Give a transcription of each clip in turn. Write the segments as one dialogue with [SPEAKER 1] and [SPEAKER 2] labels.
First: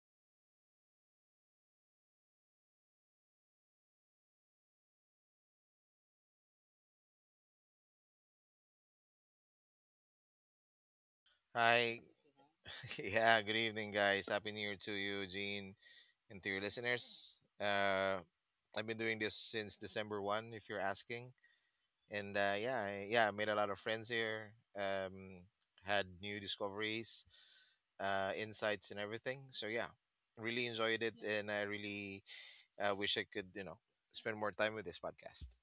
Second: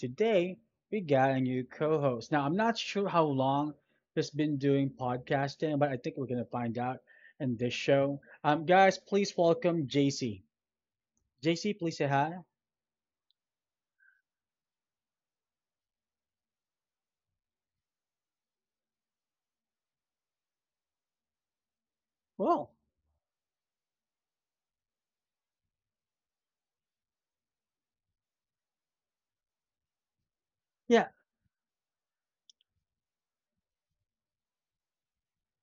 [SPEAKER 1] today we got a new co host. Now, I'm not sure how long he's been doing podcasting, but I think we're going to find out in this show. Guys, please welcome JC. JC, please
[SPEAKER 2] Hi.
[SPEAKER 1] say hi.
[SPEAKER 2] Yeah, good evening, guys. Happy New Year to you, Gene, and to your listeners. I've been doing this since December 1, if you're asking. And
[SPEAKER 1] Well,
[SPEAKER 2] yeah, yeah, I made a lot of friends here, had new discoveries, insights, and everything. So yeah, really enjoyed
[SPEAKER 1] yeah.
[SPEAKER 2] it. And I really wish I could, spend more time with this podcast.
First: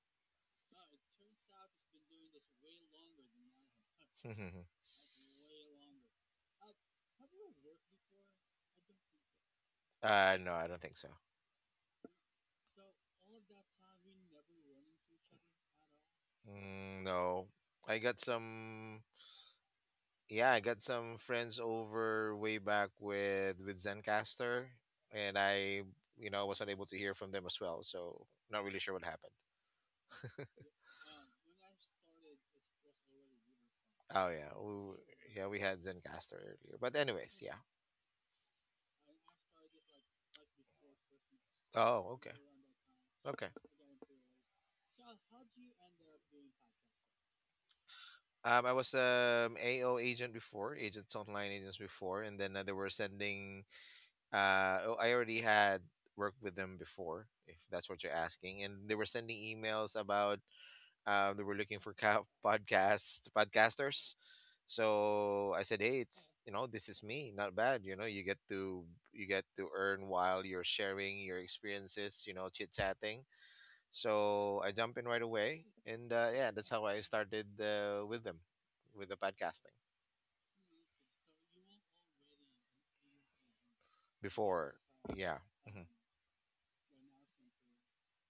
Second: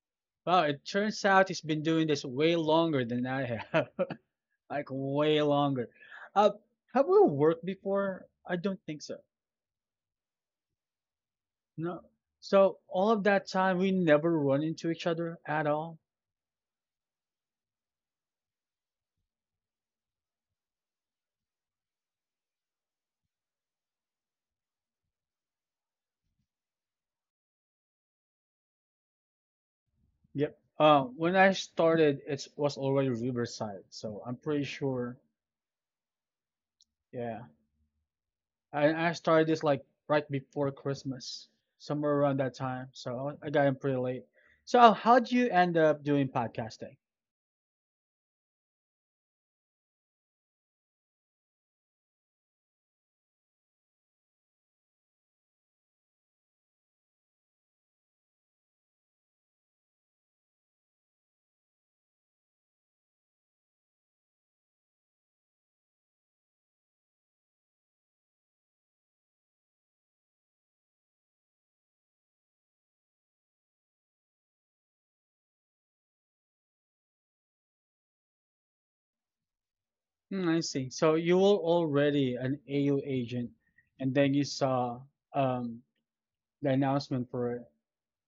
[SPEAKER 1] Well, it turns out he's been doing this way longer than I have,
[SPEAKER 2] uh,
[SPEAKER 1] like way longer. Uh, have we worked before? I don't think so.
[SPEAKER 2] no, I don't think so.
[SPEAKER 1] No. So all of that time, we never run into each other at all.
[SPEAKER 2] Mm, no. I got some. Yeah, I got some friends over way back with Zencaster, and I was unable to hear from them as well, so not really sure what happened.
[SPEAKER 1] Yep. When I started, it was already Riverside, so
[SPEAKER 2] Oh
[SPEAKER 1] I'm pretty sure.
[SPEAKER 2] yeah we had Zencaster earlier, but
[SPEAKER 1] Yeah,
[SPEAKER 2] anyways, yeah.
[SPEAKER 1] I started this like right before Christmas,
[SPEAKER 2] Oh
[SPEAKER 1] somewhere
[SPEAKER 2] okay,
[SPEAKER 1] around that time. So
[SPEAKER 2] okay.
[SPEAKER 1] I got in pretty late. So how do you end up doing podcasting?
[SPEAKER 2] I was AO agent before, agents online agents before, and then they were sending. Oh, I already had worked with them before, if that's what you're asking, and they were sending emails about they were looking for podcasters. So I said, hey, it's this is me. Not bad. You know, you get to earn while you're sharing your experiences. You know, chit chatting. So I jump in right away, and yeah, that's how I started with them, with the podcasting
[SPEAKER 1] I see. So you were already an AU agent, and then you
[SPEAKER 2] before.
[SPEAKER 1] saw
[SPEAKER 2] Yeah. hmm
[SPEAKER 1] um the announcement for it.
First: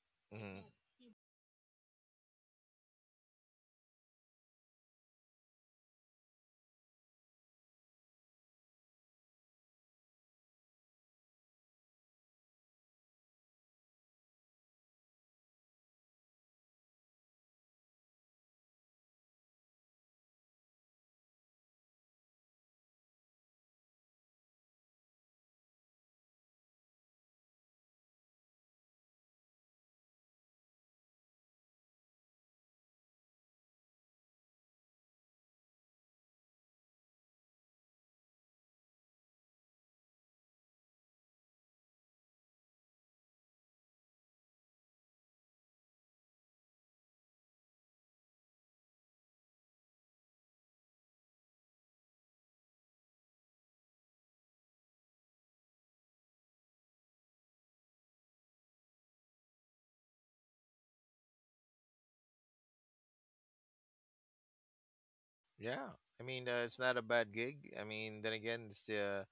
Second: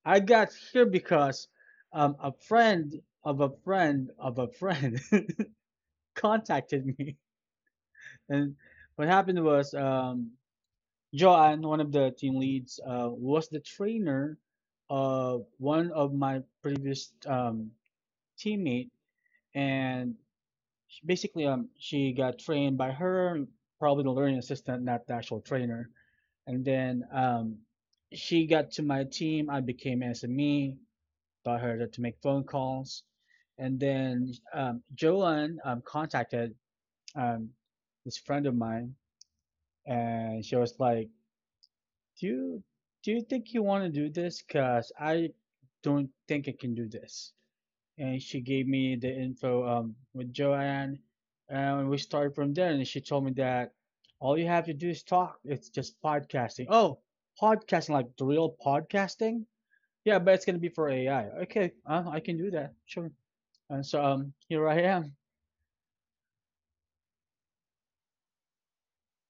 [SPEAKER 1] I got
[SPEAKER 2] hmm
[SPEAKER 1] here because a friend of a friend of a friend contacted me, and what happened was Joanne, one of the team leads, was the trainer of one of my previous teammate, and she, basically she got trained by her, probably the learning assistant, not the actual trainer, and then she got to my team. I became SME got her to make phone calls. And then Joanne contacted um, this friend of mine, and she was like, "Do you do you think you want to do this? Cause I don't think I can do this." And she gave me the info with Joanne, and we started from there. And she told me that all you have to do is talk. It's just podcasting. Oh, podcasting like the real podcasting? Yeah, but it's gonna be for AI. Okay, I can do that. Sure. And so here I am.
[SPEAKER 2] yeah, I mean, it's not a bad gig. I mean, then again, it's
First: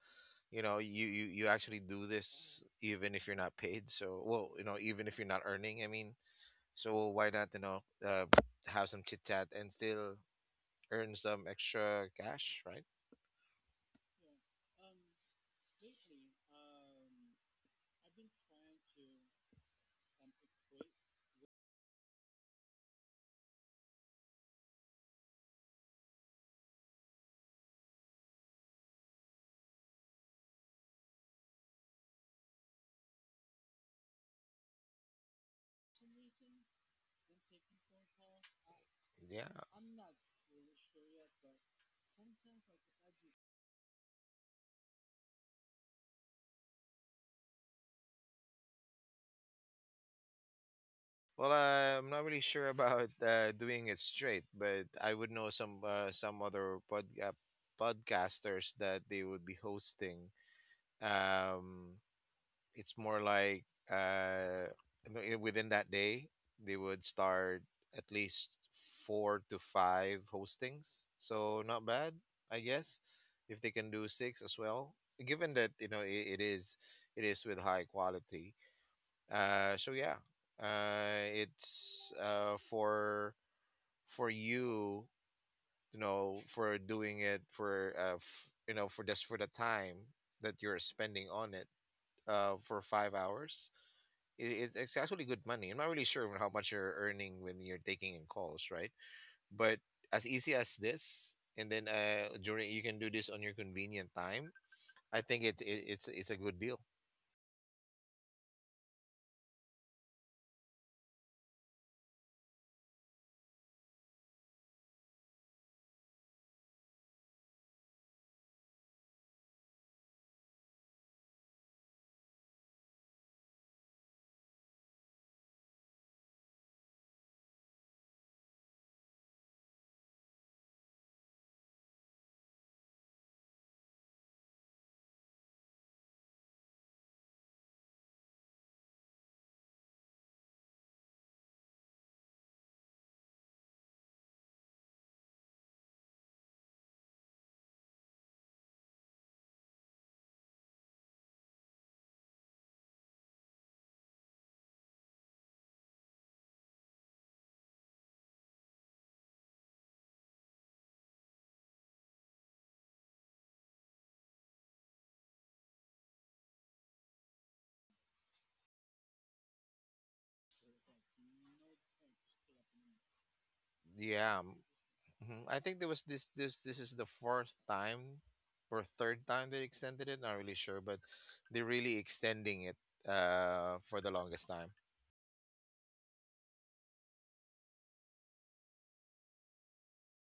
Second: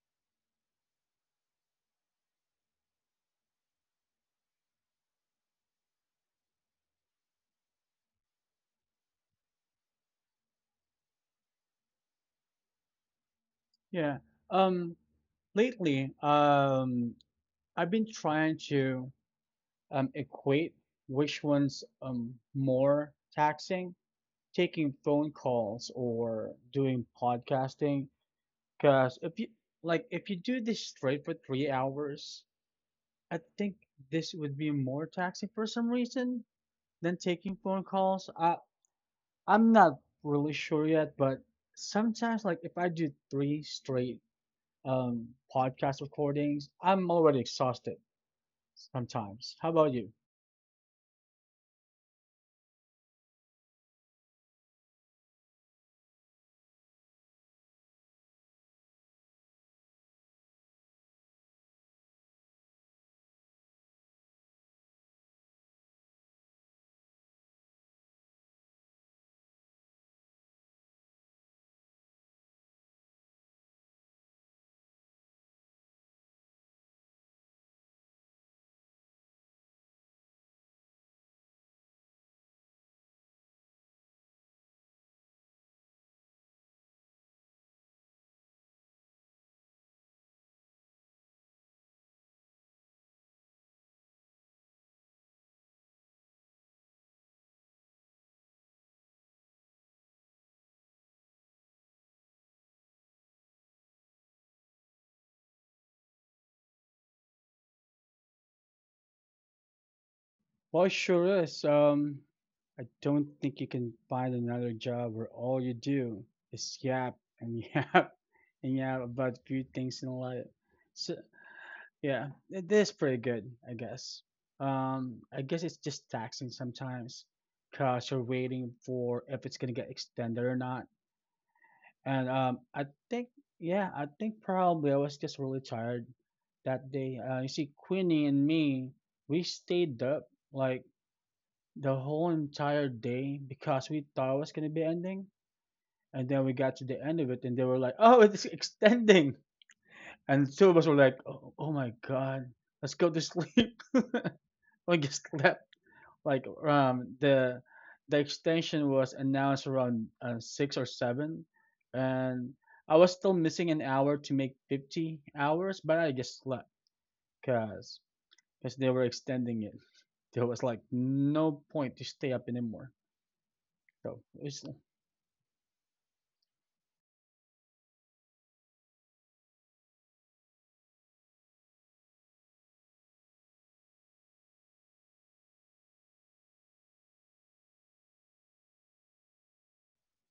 [SPEAKER 2] you know you actually do this even if you're not paid so well, you know, even if you're not earning. I mean, so why not, you know? uh, have some chit chat and still earn some extra cash, right?
[SPEAKER 1] Yeah. Um, Lately, I've been trying to equate which one's more taxing, taking phone calls or doing podcasting. Because if you like, if you do this straight for 3 hours, I think this would be more taxing for some reason than taking phone calls. I
[SPEAKER 2] Yeah,
[SPEAKER 1] I'm not really sure yet, but sometimes like if I do three straight um, podcast recordings. I'm already exhausted sometimes. How about you?
[SPEAKER 2] well I'm not really sure about doing it straight, but I would know some other podcasters that they would be hosting, um it's more like uh in within that day they would start at least four to five hostings. So not bad, I guess, if they can do six as well, given that you know it is, it is with high quality. So yeah, it's for you, you know, for doing it for you know, for just for the time that you're spending on it for 5 hours, it's actually good money. I'm not really sure how much you're earning when you're taking in calls, right? But as easy as this, and then during, you can do this on your convenient time. I think it's a good deal.
[SPEAKER 1] Well, it sure is. I don't think you can find another job where all you do is yap and yap and yap about few things in life. So yeah, it is pretty good, I guess. I guess it's just taxing sometimes because you're waiting for if it's gonna get extended or not. And I think, yeah, I think probably I was just really tired that day. You see, Queenie and me, we stayed up like the whole entire day because we thought it was gonna be ending, and then we got to the end of it, and they were like, "Oh, it's extending," and two of us were like, "Oh, oh my god, let's go to sleep." We just slept like the extension was announced around 6 or 7, and I was still missing an hour to make 50 hours, but I just slept because they were extending it. There was like no point to stay up anymore. So
[SPEAKER 2] Yeah,
[SPEAKER 1] it's,
[SPEAKER 2] mhm. I think there was this is the fourth time or third time they extended it. Not really sure, but they're really extending it for the longest time.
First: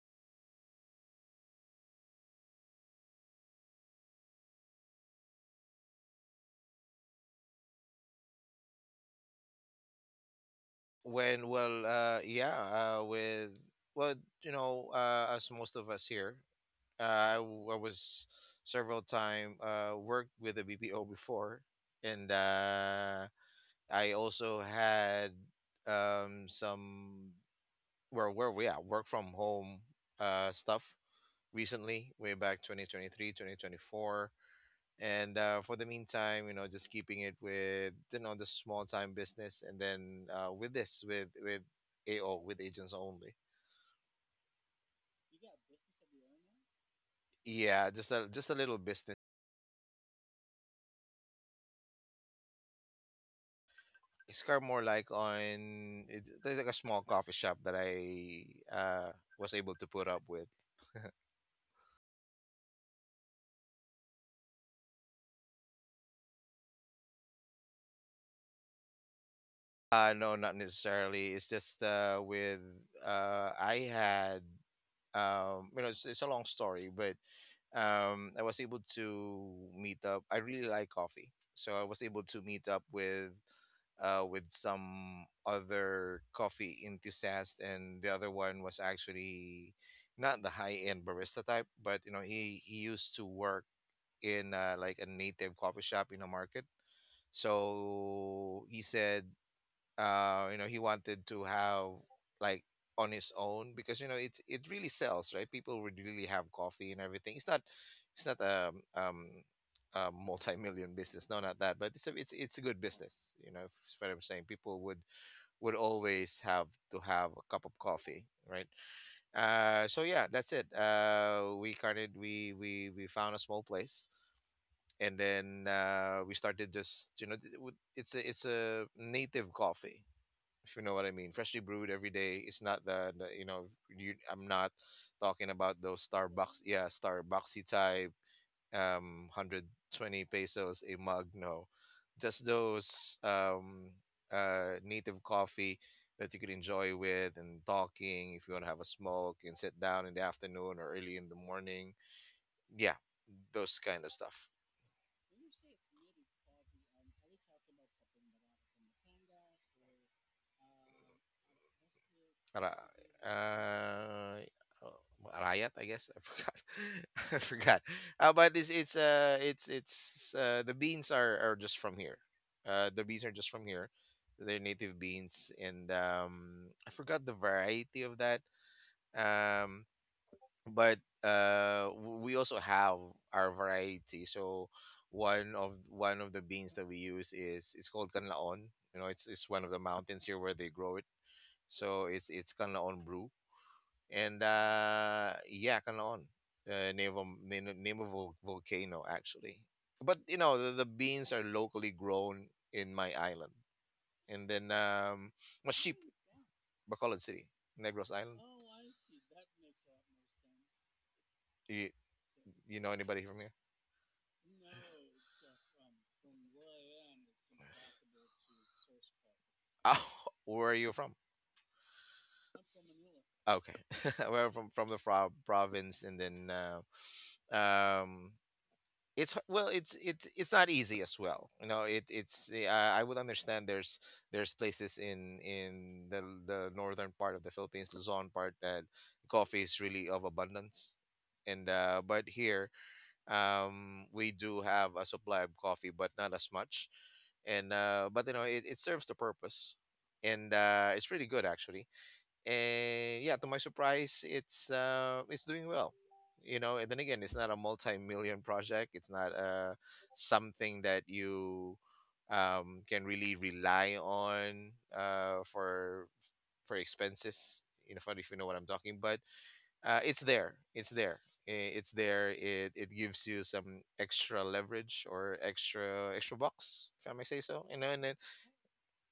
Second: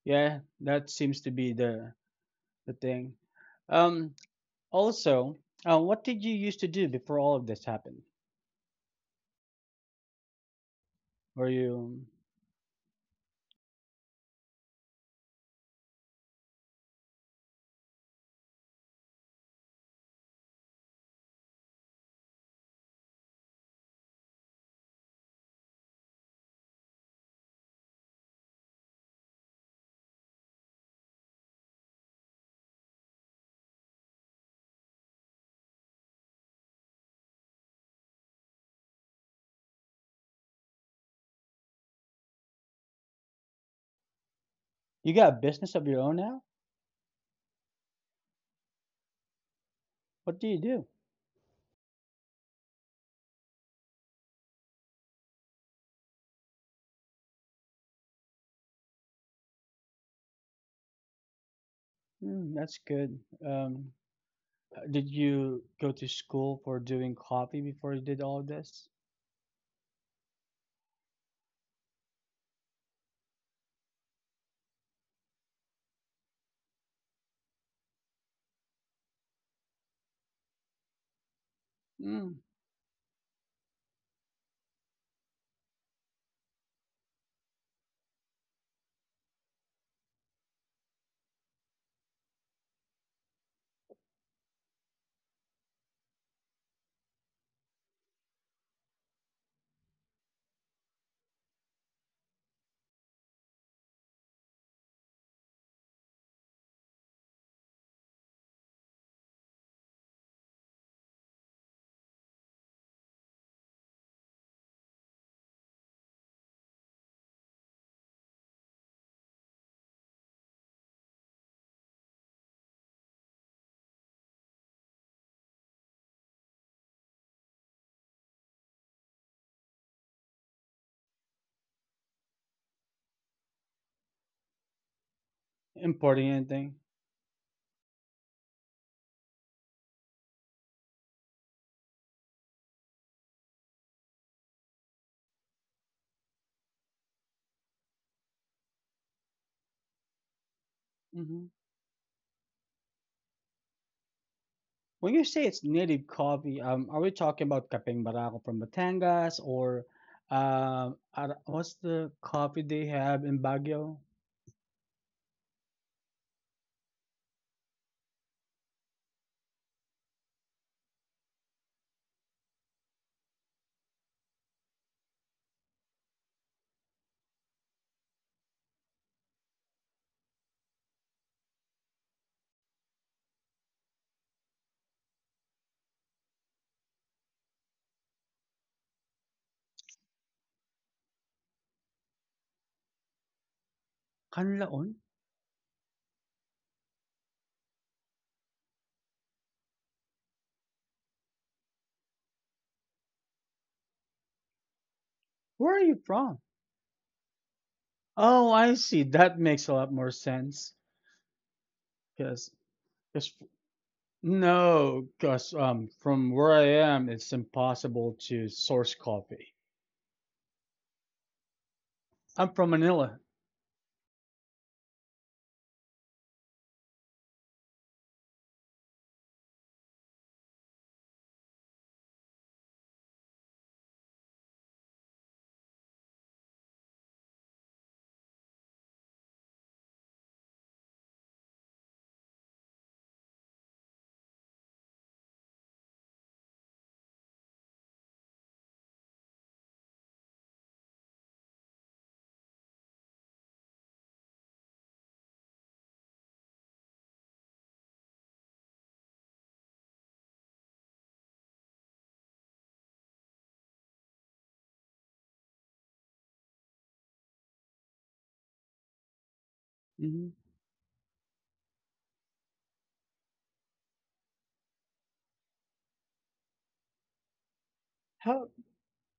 [SPEAKER 1] yeah, that seems to be the thing. Um, Also, what did you used to do before all of this happened? Were
[SPEAKER 2] When well
[SPEAKER 1] you
[SPEAKER 2] yeah with Well, you know, as most of us here. I was several time worked with a BPO before, and I also had some where we at work from home stuff recently, way back 2023 2024. And for the meantime, you know, just keeping it with you know the small time business, and then with this, with AO, with agents only.
[SPEAKER 1] you got a business of your own now?
[SPEAKER 2] Yeah, just a little business.
[SPEAKER 1] What do you do?
[SPEAKER 2] It's kind of more like on it, there's like a small coffee shop that I uh was able to put up with.
[SPEAKER 1] Mm, that's good. Um, Did you go to school for doing coffee before you did all of this?
[SPEAKER 2] No, not necessarily. It's just with I had, you know, it's a long story, but I was able to meet up. I really like coffee, so I was able
[SPEAKER 1] Mm,
[SPEAKER 2] to meet up with some other coffee enthusiast, and the other one was actually not the high end barista type, but you know, he used to work in like a native coffee shop in a market. So he said you know he wanted to have like on his own, because you know it really sells, right? People would really have coffee and everything. It's not, it's not a um a multi-million business. No, not that, but it's a, it's it's a good business, you know, if it's what I'm saying. People would always have to have a cup of coffee, right? So yeah, that's it. We kind of, we found a small place, and then we started just, you know, it's a, it's a native coffee, if you know what I mean. Freshly brewed every day. It's not the, you know, you, I'm not talking about those
[SPEAKER 1] importing
[SPEAKER 2] Starbucks,
[SPEAKER 1] anything?
[SPEAKER 2] yeah, Starbucksy type 120 pesos a mug. No, just those native coffee that you could enjoy with, and talking, if you want to have a smoke and sit down in the afternoon or early in the
[SPEAKER 1] Hmm.
[SPEAKER 2] morning. Yeah, those kind of stuff.
[SPEAKER 1] When you say it's native coffee, are we talking about Kapeng Barako from Batangas or what's the coffee
[SPEAKER 2] Ra
[SPEAKER 1] they have in Baguio?
[SPEAKER 2] uh, Riot, I guess? I forgot. I forgot. But it's the beans are just from here. The beans are just from here. They're native beans, and I forgot the variety of that. Um, but we also have our variety. So one of the beans that we use is, it's called kanlaon. You know, it's one of the mountains here where they grow it. So it's kanlaon brew. And
[SPEAKER 1] Canlaon?
[SPEAKER 2] yeah, Kalaon, name of name of volcano, actually. But you know the beans are locally grown in my island, and then
[SPEAKER 1] Where are
[SPEAKER 2] much
[SPEAKER 1] you
[SPEAKER 2] cheap.
[SPEAKER 1] from?
[SPEAKER 2] Bacolod City, Negros Island.
[SPEAKER 1] Oh, I see. That makes a lot more sense.
[SPEAKER 2] you,
[SPEAKER 1] Because,
[SPEAKER 2] you know anybody
[SPEAKER 1] because,
[SPEAKER 2] from here?
[SPEAKER 1] no, because from where I am, it's impossible to source coffee.
[SPEAKER 2] Oh, where are you from?
[SPEAKER 1] I'm from Manila.
[SPEAKER 2] Okay. We're from, province, and then well it's not easy as well, you know. It it's I would understand there's places in the northern part of the Philippines, Luzon part, that coffee is really of abundance. And but here, we do have a supply of coffee, but not as much. And but you know it serves the purpose. And it's pretty good, actually. And yeah, to my surprise, it's doing well, you know. And then again, it's not a multi-million project. It's not something that you can really rely on uh for for expenses, you know, if you know what I'm talking. But it's
[SPEAKER 1] Hmm.
[SPEAKER 2] there, it's there. It's there. It gives you some extra leverage, or extra box, if I may say so, you know. And then,
[SPEAKER 1] How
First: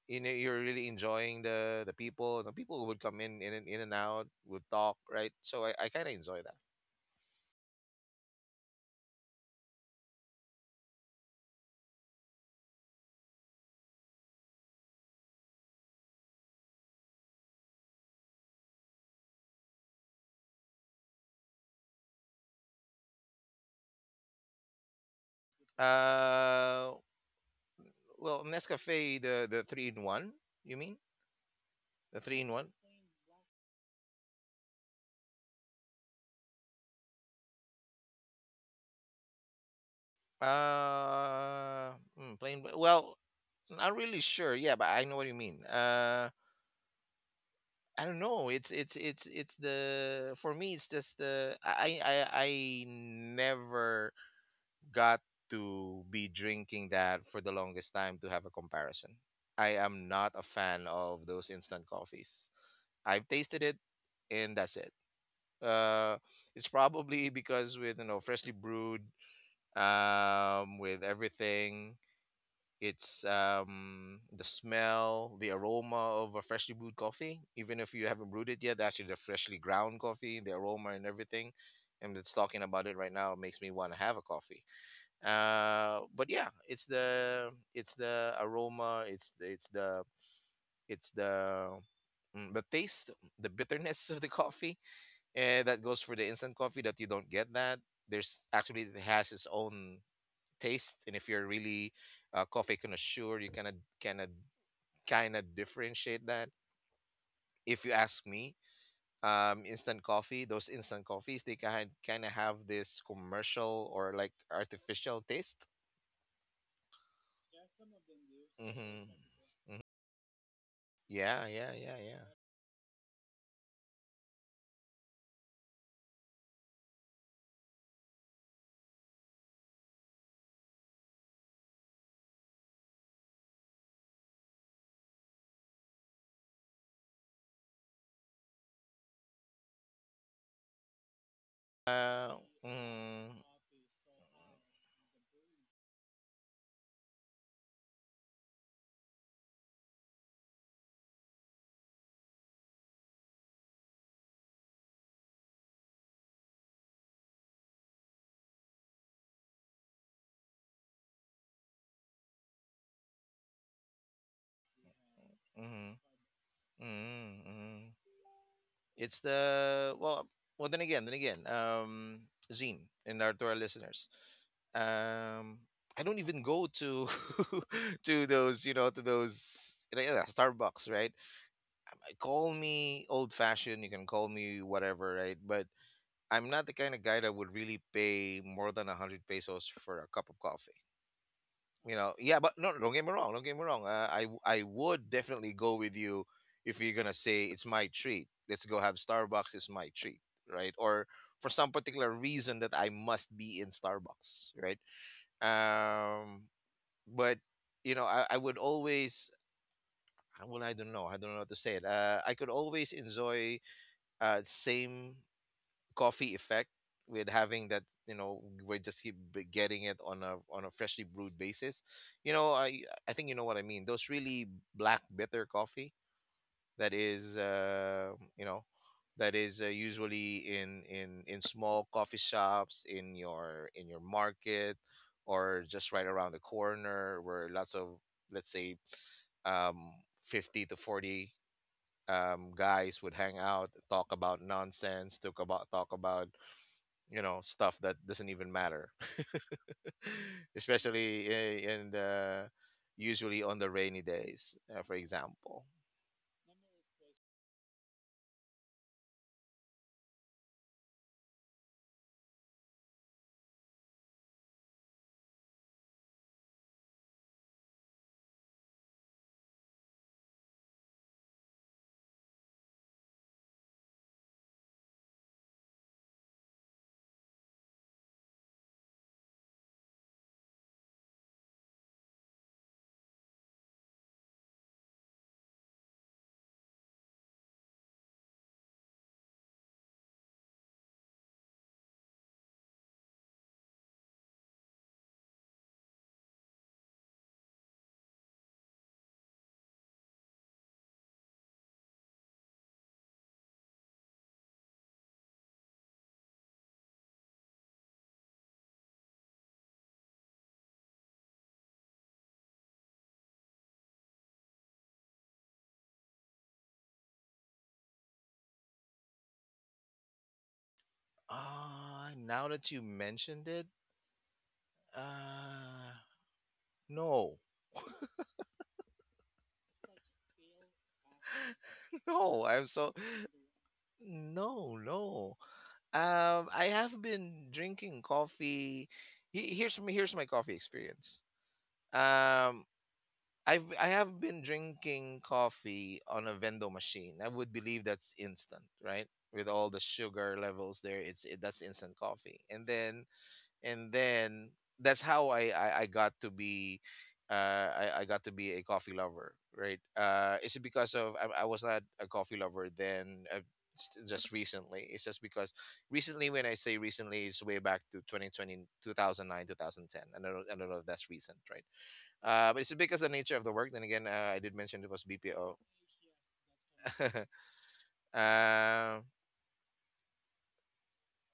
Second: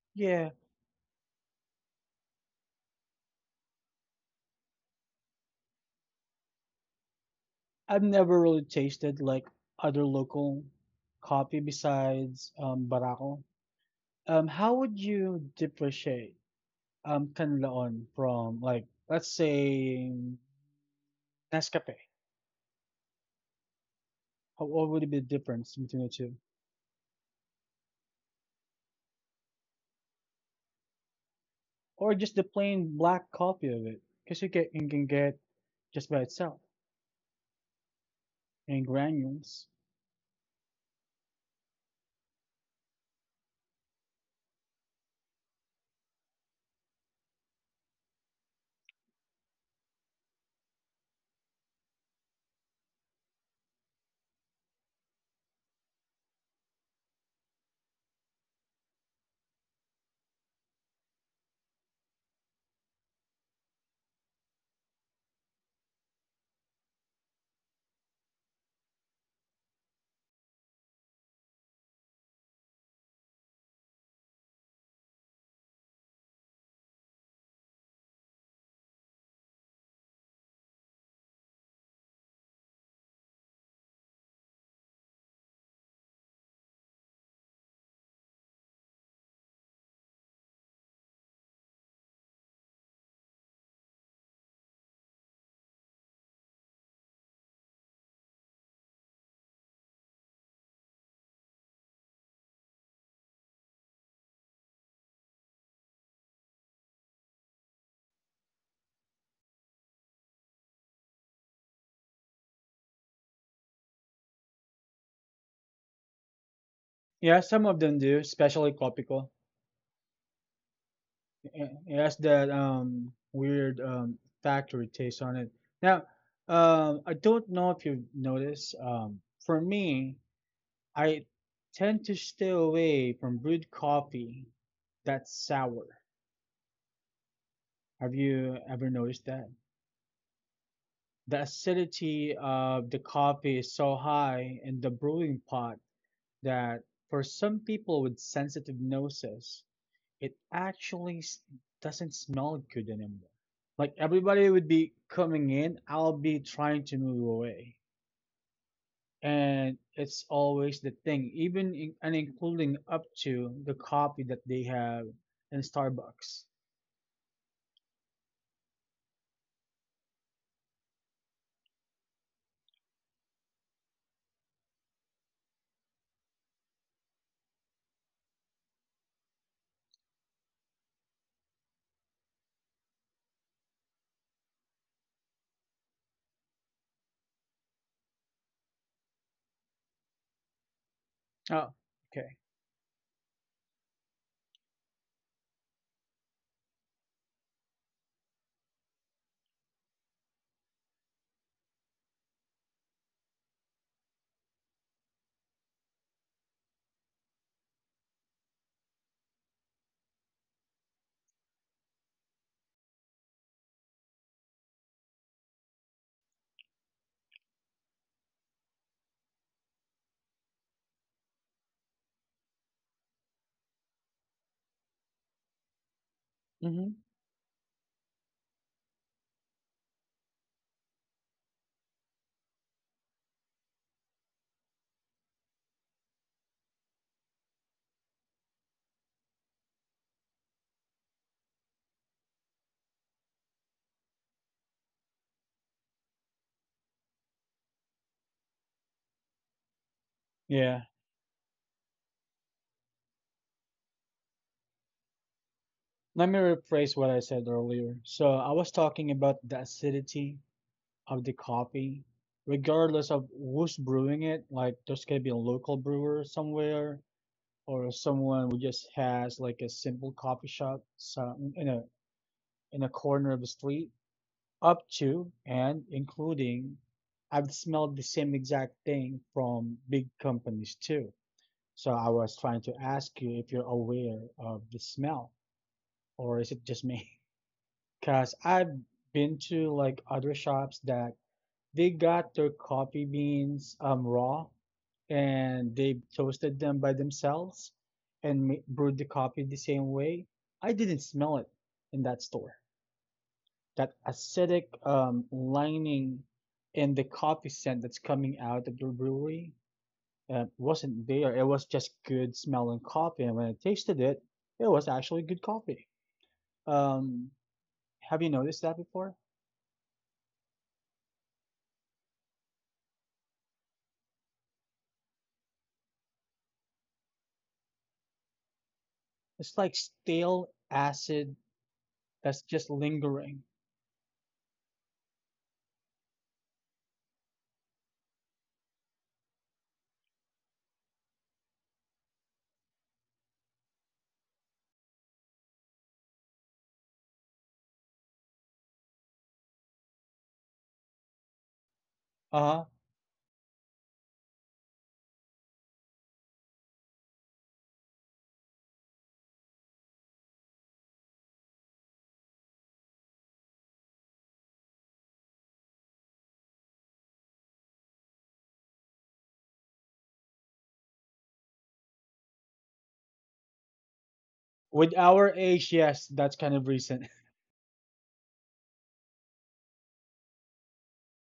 [SPEAKER 2] you know,
[SPEAKER 1] Yeah,
[SPEAKER 2] you're really enjoying the people. The people would come in, in and out, would talk, right? So I kind of enjoy
[SPEAKER 1] I've never really tasted like other local coffee besides Barako. How would you differentiate Canlaon from like let's say Nescafe? How what would be the difference
[SPEAKER 2] that.
[SPEAKER 1] between the two,
[SPEAKER 2] Well, Nescafe, the, three in one, you mean?
[SPEAKER 1] or
[SPEAKER 2] The
[SPEAKER 1] just
[SPEAKER 2] three
[SPEAKER 1] the
[SPEAKER 2] in one,
[SPEAKER 1] plain black coffee of it? Because you can get just by itself in granules.
[SPEAKER 2] uh plain well, not really sure, yeah, but I know what you mean. I don't know. It's the, for me, it's just the, I never got to be drinking that for the longest time to have a comparison. I am not a fan of those instant coffees. I've tasted it, and that's it. Uh, it's probably because with you know freshly brewed, with everything. It's, the smell, the aroma of a freshly brewed coffee. Even if you haven't brewed it yet, actually, the freshly ground coffee, the aroma and everything. And it's, talking about it right now, makes me want to have a coffee. But yeah, it's the aroma. It's the, the taste, the bitterness of the coffee. And that goes for the instant coffee, that you don't get that. There's actually, it has its own taste. And if you're really a coffee connoisseur, you kind of, kind of kind of differentiate that, if you ask me. Instant coffee, those instant coffees, they kind of have this commercial or like artificial taste.
[SPEAKER 1] Yeah, some of them do, especially
[SPEAKER 2] Mm-hmm.
[SPEAKER 1] Copico.
[SPEAKER 2] Hmm. Yeah, yeah,
[SPEAKER 1] it
[SPEAKER 2] yeah,
[SPEAKER 1] it has
[SPEAKER 2] yeah.
[SPEAKER 1] that weird factory taste on it. Now, I don't know if you've noticed. For me, I tend to stay away from brewed coffee that's sour. Have you ever noticed that? The
[SPEAKER 2] uh
[SPEAKER 1] acidity of the
[SPEAKER 2] mm,
[SPEAKER 1] coffee is so high in the brewing pot that for some people with sensitive noses, It actually s- doesn't smell good anymore. Like everybody would be coming in, I'll be trying to move away. And it's always the thing, even in, and including up to the coffee that they have in
[SPEAKER 2] mm-hmm.
[SPEAKER 1] Starbucks.
[SPEAKER 2] Mm-hmm. Mm-hmm. It's the Well, well. Zine and to our listeners, um I don't even go to to those you know to those like, yeah, Starbucks, right? I Call me old fashioned, you can call me whatever, right? But I'm not the kind of guy that would really pay more than 100 pesos for a cup of coffee
[SPEAKER 1] Oh,
[SPEAKER 2] you know Yeah,
[SPEAKER 1] okay.
[SPEAKER 2] but no, don't get me wrong, I would definitely go with you if you're gonna say it's my treat. Let's go have Starbucks, it's my treat, right? Or for some particular reason that I must be in Starbucks, right? Um but you know, I would always well, I don't know how to say it. I could always enjoy same coffee effect with having that. We just getting it on a freshly brewed basis. you know i I think you know what I mean, those really black bitter coffee that
[SPEAKER 1] Hmm.
[SPEAKER 2] is you know that is usually in small coffee shops in your market, or just right around the corner where lots of, let's say, um 50 to 40 guys would hang out, talk about nonsense, talk about, you know, stuff that doesn't even matter.
[SPEAKER 1] Yeah.
[SPEAKER 2] Especially in the, usually on the rainy days, for example.
[SPEAKER 1] Let me rephrase what I said earlier. So I was talking about the acidity of the coffee, regardless of who's brewing it. Like there's gonna be a local brewer somewhere, or someone who just has like a simple coffee shop some in a corner of the street up to and including I've smelled the same exact thing from big companies too. So I was trying to ask you if you're aware of the smell, or is it just me? Because I've been to like other shops that they got their coffee beans raw and they toasted them by themselves and brewed the coffee the same way. I didn't smell it in that store. That acidic lining and the coffee scent that's coming out of the brewery wasn't there. It was just good smelling coffee. And when I tasted it, it was actually good coffee. Um, have you noticed that before?
[SPEAKER 2] Now that you mentioned it, uh, no.
[SPEAKER 1] It's like stale acid
[SPEAKER 2] No,
[SPEAKER 1] that's
[SPEAKER 2] I'm
[SPEAKER 1] just
[SPEAKER 2] so
[SPEAKER 1] lingering.
[SPEAKER 2] no, no. I have been drinking coffee. Here's my coffee experience. Um, I have been drinking coffee on a vendo machine. I would believe that's instant, right? With all the sugar levels there, that's instant coffee.
[SPEAKER 1] Uh
[SPEAKER 2] And
[SPEAKER 1] huh.
[SPEAKER 2] then and then that's how I got to be uh, I got to be a coffee lover, right? Is it because of, I was not a coffee lover then? Just recently, it's just because recently. When I say recently, it's way back to twenty twenty two thousand 2010, I don't know if that's recent, right? Uh, but it's because the nature of the work, then again, I did mention it
[SPEAKER 1] With
[SPEAKER 2] was
[SPEAKER 1] our
[SPEAKER 2] bpo.
[SPEAKER 1] age, yes, that's kind of recent.
[SPEAKER 2] um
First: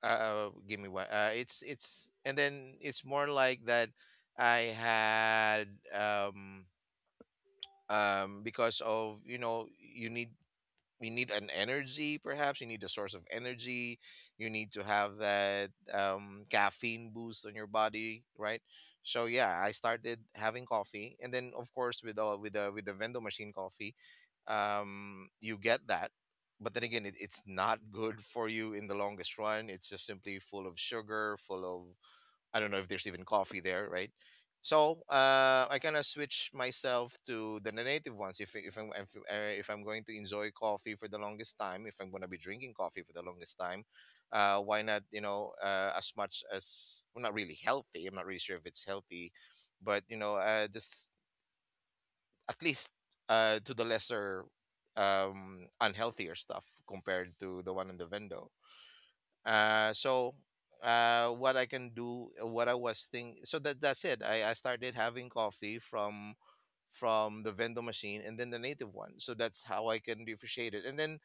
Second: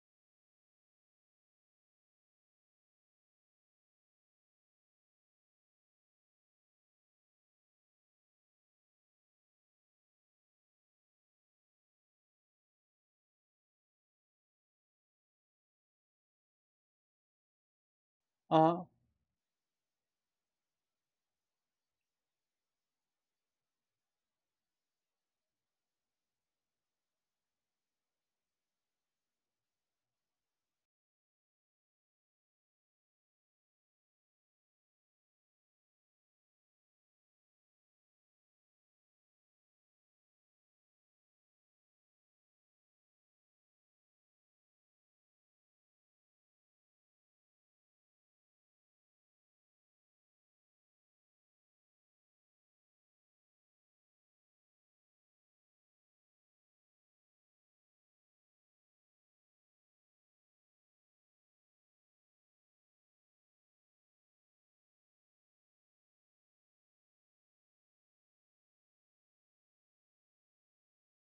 [SPEAKER 2] Give me one. It's and then It's more like that. I had, um, because of you know, you need, you need an energy, perhaps you need a source of energy, you need to have that, caffeine boost on your body, right?
[SPEAKER 1] Uh,
[SPEAKER 2] So yeah, I started having coffee, and then of course, with all with the vending machine coffee, you get that. But then again, it's not good for you in the longest run, it's just simply full of sugar, full of, I don't know if there's even coffee there, right? So I kind of switch myself to the native ones. If I'm going to enjoy coffee for the longest time, if I'm going to be drinking coffee for the longest time, why not? You know, as much as, well, not really healthy, I'm not really sure if it's healthy, but you know, just at least to the lesser um, unhealthier stuff compared to the one in the window. Uh so, uh, what I can do, what I was think, so that, that's it. I started having coffee from the vendor machine, and then the native one, so that's how I can differentiate it. And then,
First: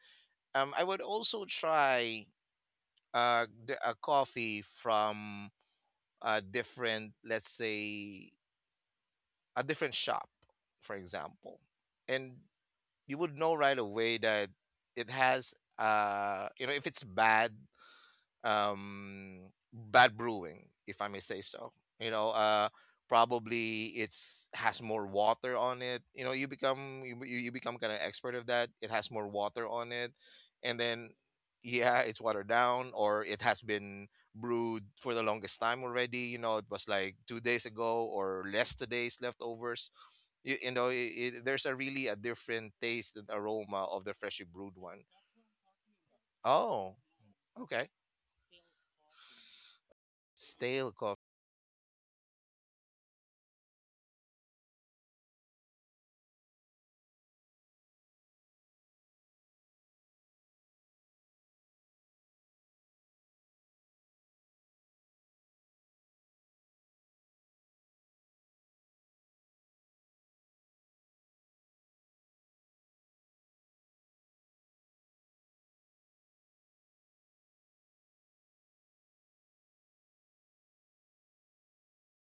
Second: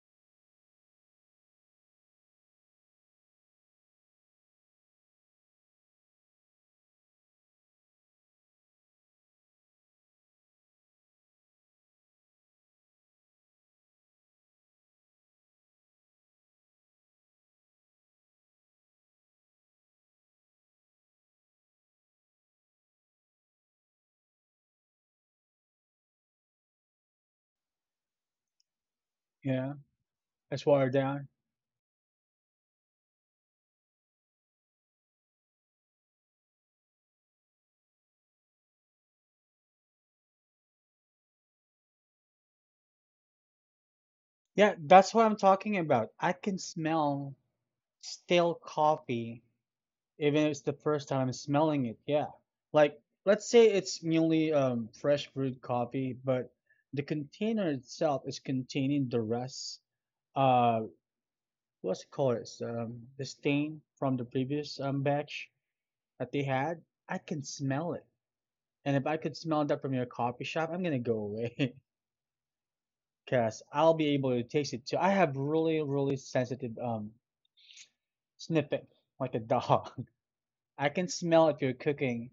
[SPEAKER 2] um, I would also try the, a coffee from a different, let's say, a different shop, for example. And you would know right away that it has, uh, you know, if it's bad, bad brewing, if I may say so. You know, probably it's has more water on it. You know, you become you become kind of expert of that. It has more water
[SPEAKER 1] yeah,
[SPEAKER 2] on it.
[SPEAKER 1] that's
[SPEAKER 2] And
[SPEAKER 1] watered
[SPEAKER 2] then
[SPEAKER 1] down.
[SPEAKER 2] yeah, it's watered down, or it has been brewed for the longest time already. You know, it was like 2 days ago, or less, today's leftovers. You, you know, i there's a really a different taste and aroma of the freshly
[SPEAKER 1] Yeah,
[SPEAKER 2] brewed one.
[SPEAKER 1] that's what I'm talking about. I can
[SPEAKER 2] Oh,
[SPEAKER 1] smell
[SPEAKER 2] okay.
[SPEAKER 1] stale coffee, even if it's the
[SPEAKER 2] Stale.
[SPEAKER 1] first time I'm smelling it. Yeah. Like, let's say it's newly fresh brewed coffee, but the container itself is containing the rest. Uh, what's it called? It's the stain from the previous batch that they had. I can smell it. And if I could smell that from your coffee shop, I'm gonna go away. Because I'll be able to taste it too. I have really, really sensitive sniffing, like a dog. I can smell if your cooking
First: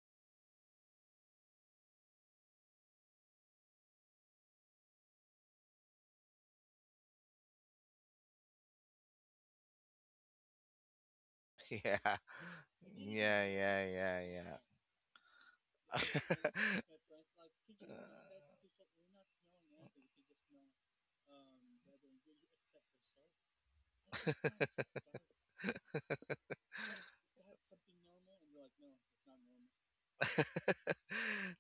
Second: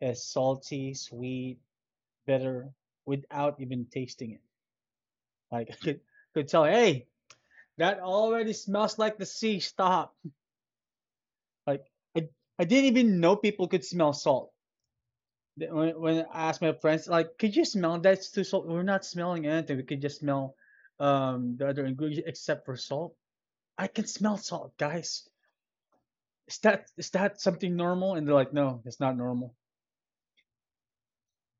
[SPEAKER 1] is salty, sweet, bitter, without even tasting it. Like I could tell, hey, that already smells like the sea. Stop. Like
[SPEAKER 2] Yeah.
[SPEAKER 1] I, I didn't even know
[SPEAKER 2] Yeah,
[SPEAKER 1] people could
[SPEAKER 2] yeah,
[SPEAKER 1] smell
[SPEAKER 2] yeah,
[SPEAKER 1] salt.
[SPEAKER 2] yeah.
[SPEAKER 1] When I asked my friends, like, could you smell that's too salt? We're not smelling anything. We could just smell the other ingredients except for salt. I can smell salt, guys. Is that something normal? And they're like, no, it's not normal.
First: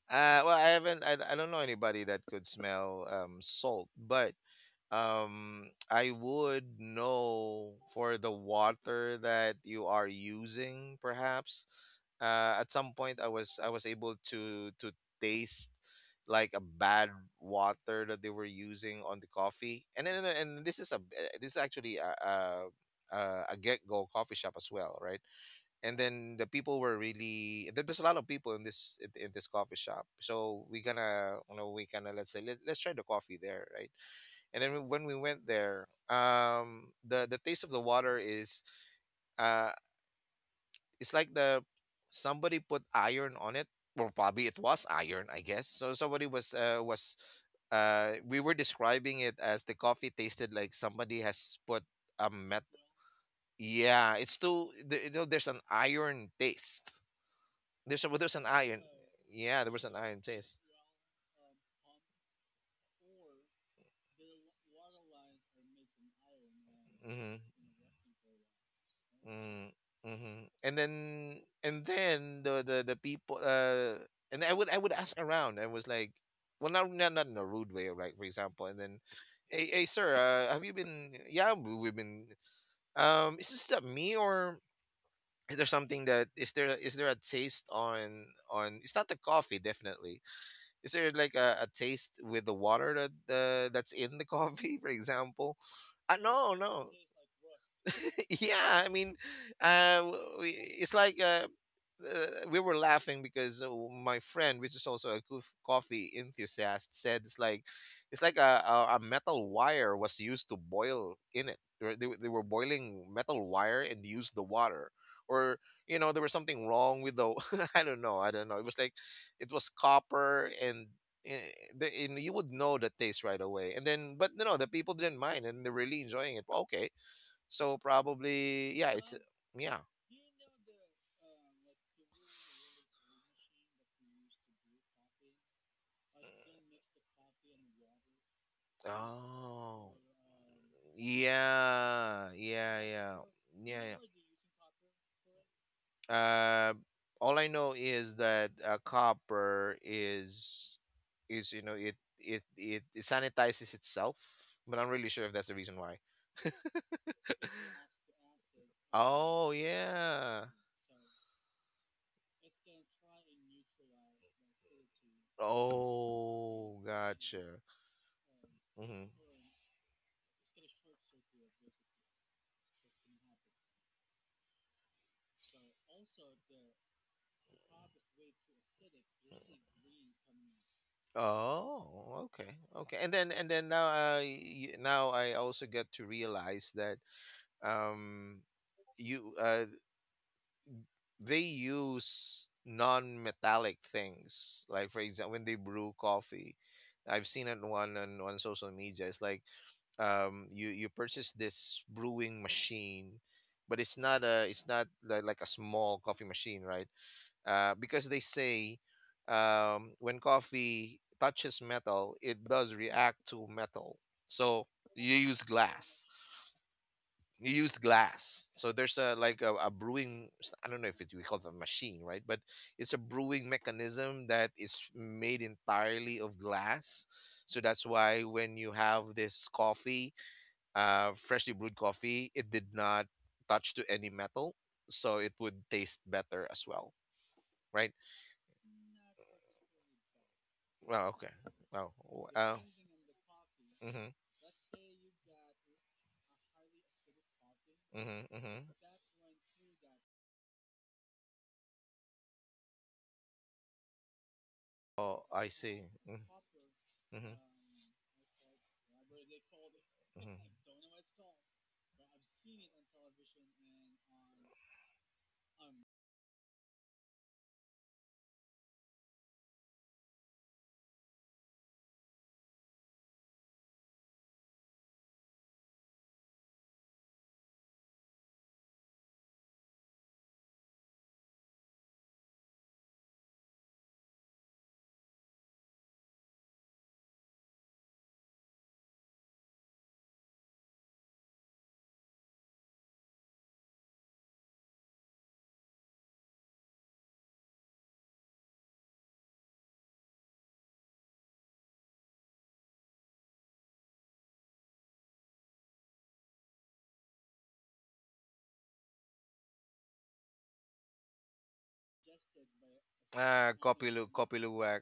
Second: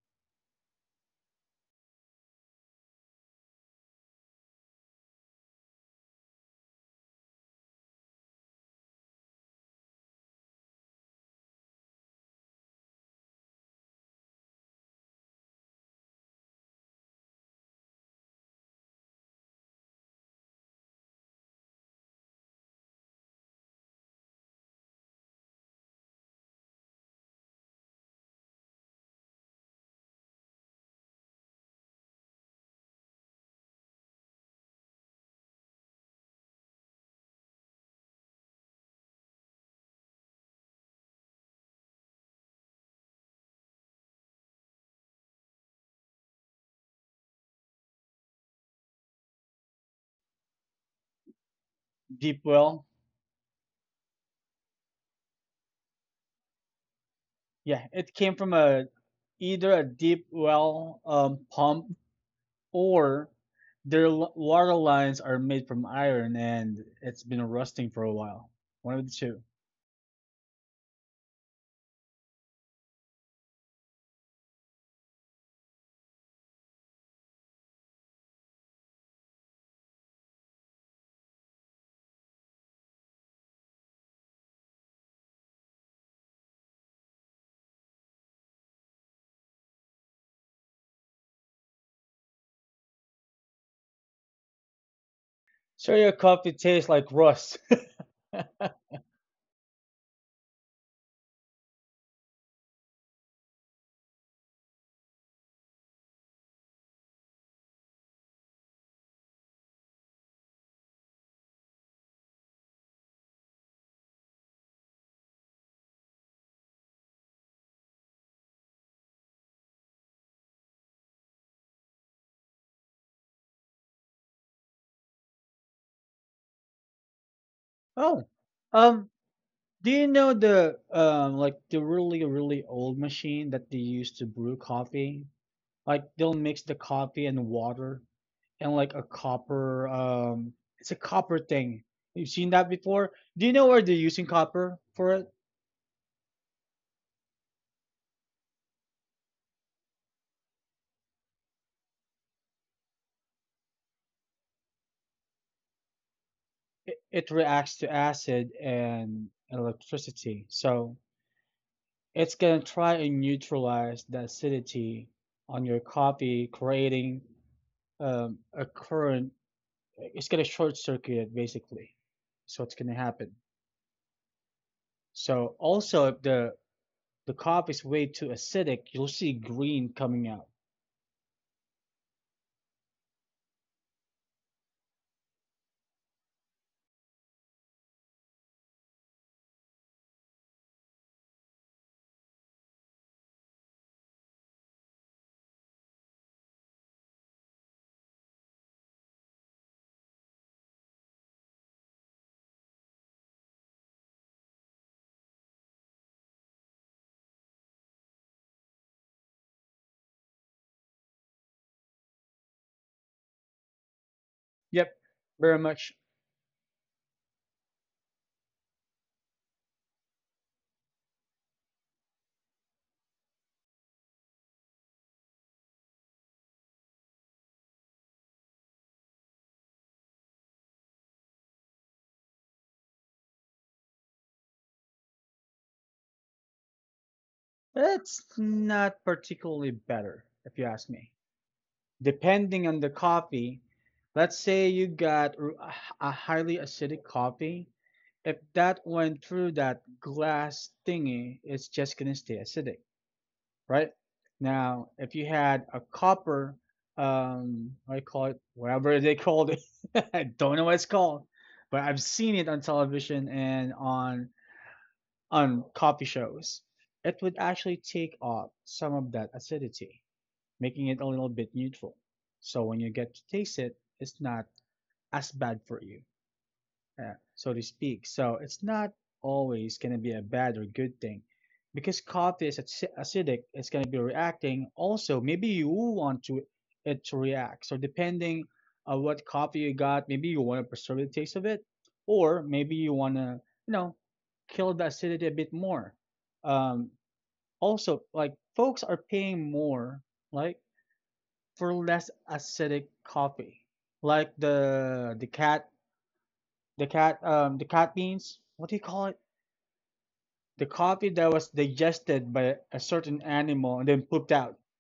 [SPEAKER 2] Uh, well, I haven't. I don't know anybody that could smell, salt, but um, I would know for the water that you are using, perhaps. Uh, at some point, I was able to taste like a bad water that they were using on the coffee. And then, and this is a, eh, this is actually a, a get-go coffee shop as well, right? And then the people were really there's a lot of people in this, in this coffee shop. So we gonna, you know, we gonna, let's say, let's try the coffee there, right? And then when we went there, um, the taste of the water is, uh, it's like the, somebody put iron on it, or probably it was iron, I guess. So somebody was, we were describing it as the coffee tasted like somebody has put a
[SPEAKER 1] Deep
[SPEAKER 2] met—
[SPEAKER 1] well.
[SPEAKER 2] yeah, it's too the, you know, there's an iron taste.
[SPEAKER 1] Yeah, it
[SPEAKER 2] There's
[SPEAKER 1] came
[SPEAKER 2] an
[SPEAKER 1] from
[SPEAKER 2] iron, yeah, there was
[SPEAKER 1] a
[SPEAKER 2] an iron
[SPEAKER 1] deep
[SPEAKER 2] taste.
[SPEAKER 1] well pump, or their water lines are made from iron and it's
[SPEAKER 2] Hmm.
[SPEAKER 1] been rusting for a while. One of the two.
[SPEAKER 2] Mm, hmm. And then, the, people, uh, and I would ask around. I was like, well, not in a rude way, right? For example, and then, hey, have you been? Yeah, we've been. Is this that me, or is there something that, is there a taste on, on? It's not the coffee, definitely. Is there like a taste with the water that, that's in the coffee, for example?
[SPEAKER 1] So your coffee
[SPEAKER 2] No, no.
[SPEAKER 1] tastes like rust.
[SPEAKER 2] Yeah, I mean, we, it's like, we were laughing because, my friend, which is also a goof, coffee enthusiast, said it's like, it's like a metal wire was used to boil in it. They were boiling metal wire and used the water. Or you know, there was something wrong with the I don't know, it was like, it was copper, and, eh, the, and you would know the taste right away. And then, but no, the people didn't mind and they were really enjoying it, okay. So
[SPEAKER 1] Oh,
[SPEAKER 2] probably, yeah,
[SPEAKER 1] um,
[SPEAKER 2] it's, yeah.
[SPEAKER 1] do you know the like the really really old machine that they use to brew coffee? Like they'll mix the coffee and water and like a copper
[SPEAKER 2] Oh.
[SPEAKER 1] it's a copper thing. You've
[SPEAKER 2] Yeah,
[SPEAKER 1] seen that
[SPEAKER 2] yeah,
[SPEAKER 1] before?
[SPEAKER 2] yeah.
[SPEAKER 1] Do you know where they're
[SPEAKER 2] Yeah,
[SPEAKER 1] using copper for it?
[SPEAKER 2] yeah. All I know is that, copper is, you know, it sanitizes itself, but I'm really sure if that's the reason why.
[SPEAKER 1] It reacts to acid and
[SPEAKER 2] Oh yeah.
[SPEAKER 1] electricity, so it's going to try and neutralize the acidity on your copy
[SPEAKER 2] Oh,
[SPEAKER 1] creating
[SPEAKER 2] gotcha.
[SPEAKER 1] a
[SPEAKER 2] Hmm.
[SPEAKER 1] current. It's going to short circuit basically, so it's going to happen. So also if the coffee is way too acidic, you'll see green coming out.
[SPEAKER 2] Oh, okay, okay. And then, now, now I also get to realize that, um, you, uh, they use non-metallic things, like for example, when they brew coffee, I've seen it one on social media. It's like, um, you purchase this brewing machine, but it's not a, it's not li- like a small coffee machine, right? Uh, because they say, um, when coffee touches metal, it does react to metal. So
[SPEAKER 1] Yep.
[SPEAKER 2] you use
[SPEAKER 1] Very much.
[SPEAKER 2] glass, you use glass. So there's a like a brewing, I don't know if it, we call it a machine, right? But it's a brewing mechanism that is made entirely of glass. So that's why when you have this coffee, freshly brewed coffee, it did not touch to any metal, so it would taste better as well, right?
[SPEAKER 1] It's not particularly better, if you ask
[SPEAKER 2] Well,
[SPEAKER 1] me.
[SPEAKER 2] okay. Well, uh, uh,
[SPEAKER 1] Depending on the coffee,
[SPEAKER 2] mhm,
[SPEAKER 1] let's say you got a highly acidic coffee.
[SPEAKER 2] mhm,
[SPEAKER 1] If
[SPEAKER 2] mhm.
[SPEAKER 1] that went through that glass thingy, it's just gonna stay acidic, right? Now, if
[SPEAKER 2] Oh,
[SPEAKER 1] you
[SPEAKER 2] I
[SPEAKER 1] had
[SPEAKER 2] see.
[SPEAKER 1] a copper,
[SPEAKER 2] Mm-hmm.
[SPEAKER 1] what do you call it, whatever they called it, I
[SPEAKER 2] Mhm.
[SPEAKER 1] don't know what it's called, but I've seen it on television and on coffee shows, it would actually take off some of that acidity, making it a little bit neutral. So when you get to taste it, it's not as bad for you so to speak. So it's not always going to be a bad or good thing. Because coffee is acidic, it's going to be reacting. Also, maybe you want to it to react. So depending on what coffee you got, maybe you want to preserve the taste of it, or maybe you want to, you know, kill the acidity a bit more. Um, Also, like folks are paying more, like for less acidic coffee, like the cat the cat beans, what do you call it, the coffee that was digested by a certain animal and then
[SPEAKER 2] Kopilu,
[SPEAKER 1] pooped out.
[SPEAKER 2] Kopiluwak,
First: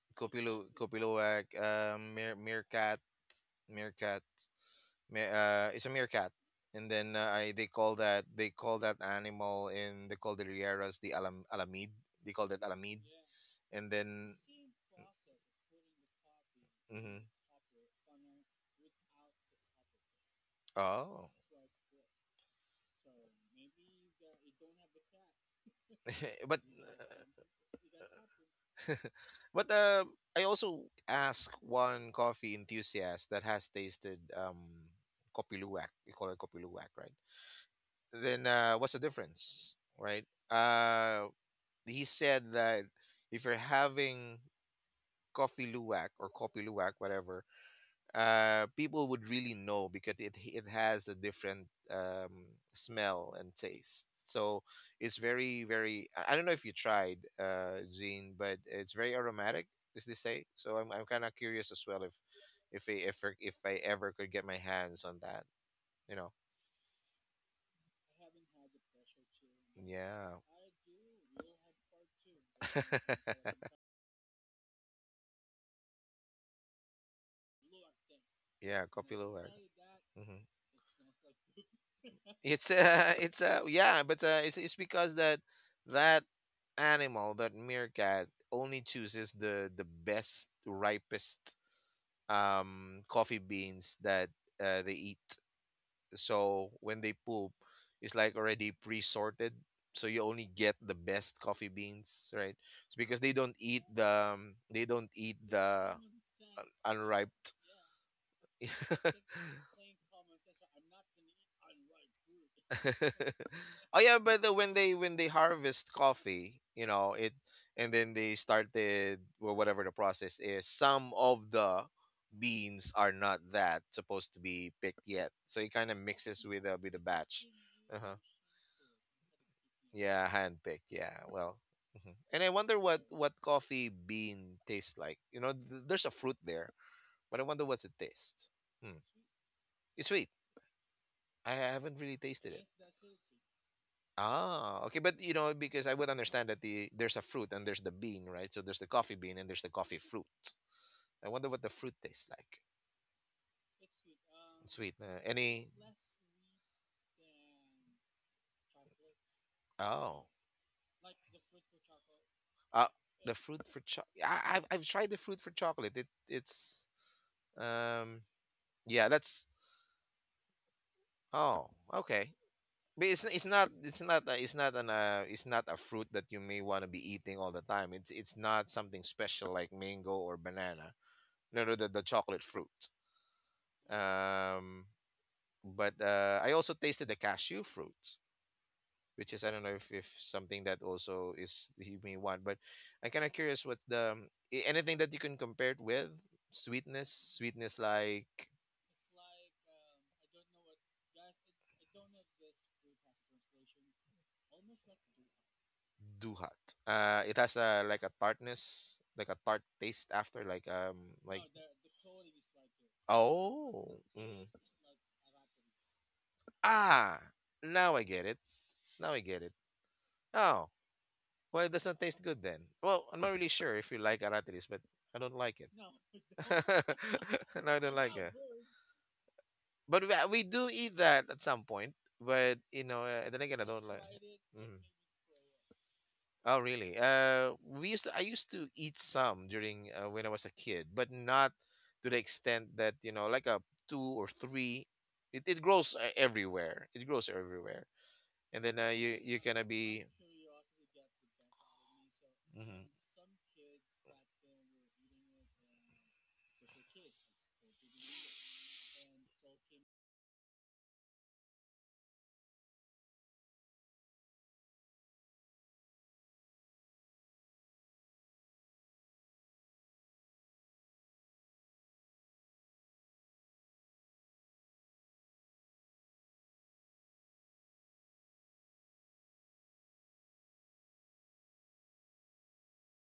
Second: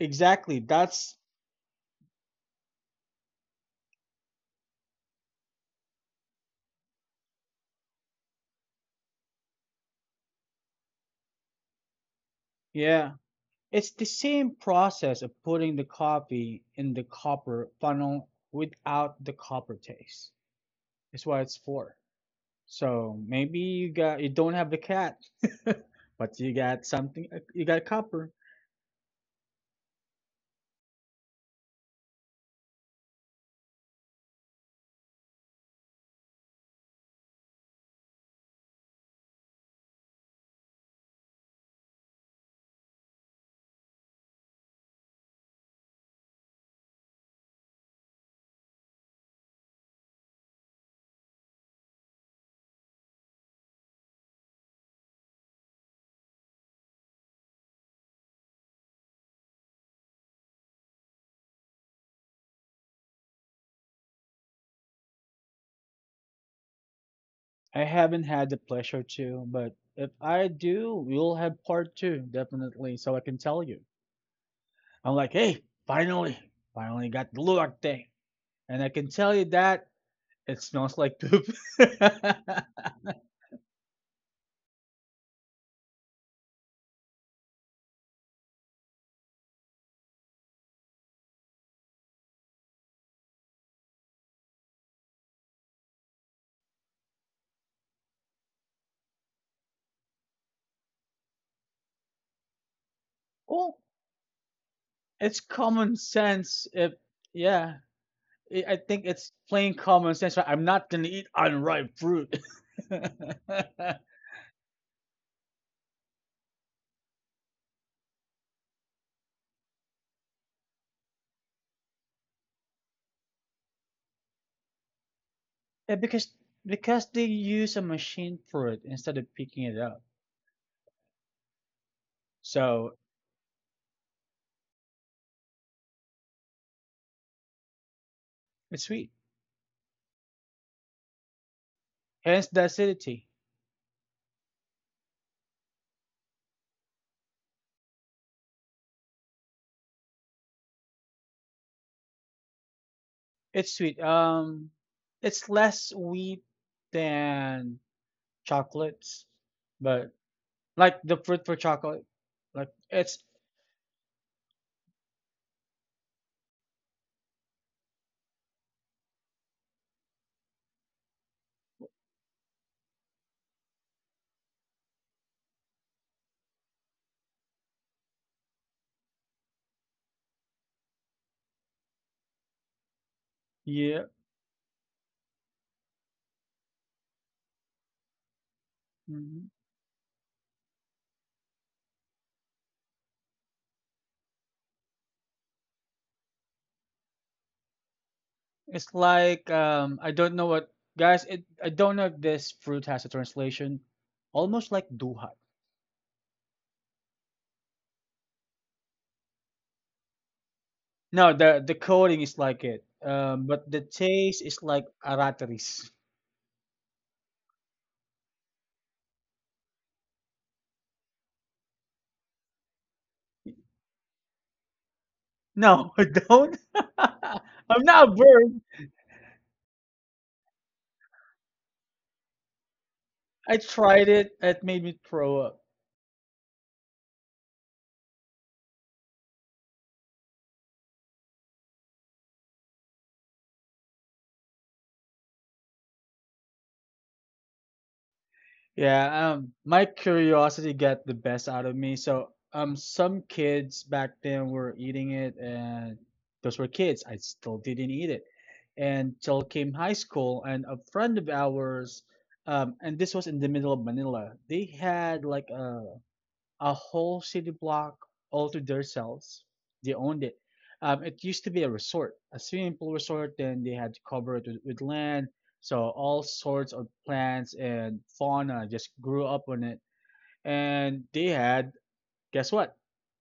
[SPEAKER 1] Exactly,
[SPEAKER 2] Kopilu,
[SPEAKER 1] that's
[SPEAKER 2] Kopiluwak, Mir, Meerkat, Meerkat, it's a meerkat. And then they call that, they call that animal in the Cordilleras the alam, alamid. They call that alamid.
[SPEAKER 1] yeah, it's
[SPEAKER 2] And
[SPEAKER 1] the
[SPEAKER 2] then,
[SPEAKER 1] same process of putting the coffee in the
[SPEAKER 2] mhm.
[SPEAKER 1] copper funnel without the copper taste is
[SPEAKER 2] Oh.
[SPEAKER 1] what it's for. So maybe you got, you don't have the cat but you
[SPEAKER 2] But.
[SPEAKER 1] got something, you got copper.
[SPEAKER 2] But I also asked one coffee enthusiast that has tasted, Kopi Luwak. You call it Kopi Luwak, right? Then what's the difference, right? Uh, he said that if you're having Coffee Luwak or Kopi Luwak, whatever, people would really know because it has a different, smell and taste. So it's very very. I don't know if you tried, Zine, but it's very aromatic. Is this say? So I'm kind of curious as well if I, if I ever could get my hands on that. You know.
[SPEAKER 1] I haven't had the pleasure to, but if
[SPEAKER 2] Yeah.
[SPEAKER 1] I do, we'll have part two definitely, so I can tell you I'm like, hey, finally, finally got the Luwak thing. And
[SPEAKER 2] Yeah.
[SPEAKER 1] I can
[SPEAKER 2] Kopi
[SPEAKER 1] tell you
[SPEAKER 2] Luwak.
[SPEAKER 1] that it smells like poop.
[SPEAKER 2] It's it's yeah, but it's because that, that animal, that meerkat, only chooses the best, ripest, um, coffee beans that, they eat. So when they poop, it's like already pre-sorted. So you only get the best coffee beans, right? It's because they don't
[SPEAKER 1] Well,
[SPEAKER 2] eat the, they don't eat
[SPEAKER 1] it's
[SPEAKER 2] the
[SPEAKER 1] common sense. If
[SPEAKER 2] unripe.
[SPEAKER 1] yeah, I think it's plain common sense. Right? I'm not gonna eat unripe fruit.
[SPEAKER 2] Oh yeah, but the, when they, when they harvest coffee, you know it, and then they started, well, whatever the process is. Some of the beans are not that supposed to be picked yet, so it kind of
[SPEAKER 1] Yeah, because
[SPEAKER 2] mixes with a, with a
[SPEAKER 1] they
[SPEAKER 2] batch.
[SPEAKER 1] use a
[SPEAKER 2] Uh huh.
[SPEAKER 1] machine for it instead of picking it up,
[SPEAKER 2] Yeah, handpicked. Yeah. Well, mhm, and I wonder
[SPEAKER 1] so
[SPEAKER 2] what coffee bean tastes like. You know, there's a fruit there, but I wonder what's it taste.
[SPEAKER 1] it's
[SPEAKER 2] Hmm.
[SPEAKER 1] sweet.
[SPEAKER 2] It's sweet. I haven't really
[SPEAKER 1] Hence
[SPEAKER 2] tasted
[SPEAKER 1] the
[SPEAKER 2] it.
[SPEAKER 1] acidity.
[SPEAKER 2] Ah, okay, but you know, because I would understand that there's a fruit and there's the bean, right? So there's the coffee bean and there's the coffee fruit. I wonder what the fruit tastes like.
[SPEAKER 1] It's sweet.
[SPEAKER 2] Sweet.
[SPEAKER 1] It's
[SPEAKER 2] Any?
[SPEAKER 1] less sweet than chocolates, but
[SPEAKER 2] Oh,
[SPEAKER 1] like the fruit for chocolate, like
[SPEAKER 2] uh,
[SPEAKER 1] it's
[SPEAKER 2] the fruit for chocolate. I've tried the fruit for chocolate. It it's, um, yeah. That's, oh okay. But it's not a, it's not an it's not a fruit that you may want to be eating all the time. It's not something special like mango or banana. No, no, the chocolate fruit.
[SPEAKER 1] yeah,
[SPEAKER 2] Um, but I also tasted the cashew fruit, which
[SPEAKER 1] mhm.
[SPEAKER 2] is I don't know if something that also is he may want. But I'm kind of curious what's anything that you can compare it with sweetness, sweetness like
[SPEAKER 1] It's like I don't know what guys it, I don't know if this fruit has a translation, almost like duha.
[SPEAKER 2] duhat. It has a like a tartness, like a tart taste after,
[SPEAKER 1] No,
[SPEAKER 2] like
[SPEAKER 1] the coating is like it, but the
[SPEAKER 2] oh,
[SPEAKER 1] taste
[SPEAKER 2] mm.
[SPEAKER 1] is like arateris.
[SPEAKER 2] Ah, now I get it. Now I get it. Oh, well, it doesn't taste good then. Well, I'm not really sure if you like aratilis, but I don't like it.
[SPEAKER 1] No, I don't.
[SPEAKER 2] No,
[SPEAKER 1] I'm
[SPEAKER 2] I don't
[SPEAKER 1] not a
[SPEAKER 2] like it.
[SPEAKER 1] bird.
[SPEAKER 2] But we do eat that at some point. But you know, then
[SPEAKER 1] I
[SPEAKER 2] again, I don't
[SPEAKER 1] tried
[SPEAKER 2] like.
[SPEAKER 1] it. It made
[SPEAKER 2] Mhm.
[SPEAKER 1] me throw up.
[SPEAKER 2] Oh, really? I used to eat some during when I was a kid, but not to the extent that you know, like a two or three. It grows everywhere. It grows everywhere, and then you yeah,
[SPEAKER 1] Yeah,
[SPEAKER 2] you're gonna
[SPEAKER 1] my
[SPEAKER 2] be.
[SPEAKER 1] curiosity got the best out of me. So,
[SPEAKER 2] Mhm.
[SPEAKER 1] some kids back then were eating it, and those were kids. I still didn't eat it until came high school, and a friend of ours, and this was in the middle of Manila. They had like a whole city block all to themselves. They owned it. It used to be a resort, a swimming pool resort. Then they had to cover it with land, so all sorts of plants and fauna just grew up on it. And they had, guess what?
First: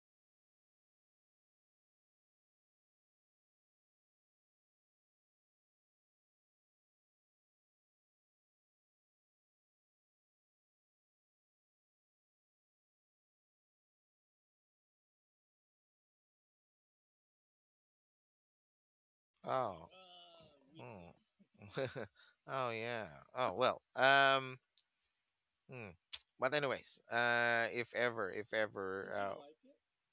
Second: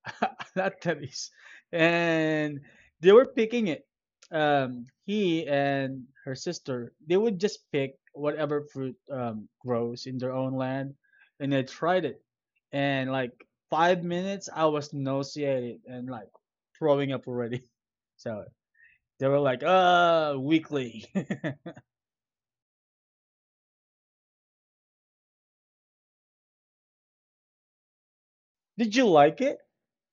[SPEAKER 1] Not Tebis. And they were picking it. He and her sister, they would just pick whatever fruit grows in their own land, and they tried it. And like 5 minutes, I was nauseated and like throwing up already. So they were like,
[SPEAKER 2] Oh.
[SPEAKER 1] Weekly."
[SPEAKER 2] Mm. Oh yeah. Oh well. Mm. But anyways, if ever, if
[SPEAKER 1] Did you
[SPEAKER 2] ever, uh,
[SPEAKER 1] like it?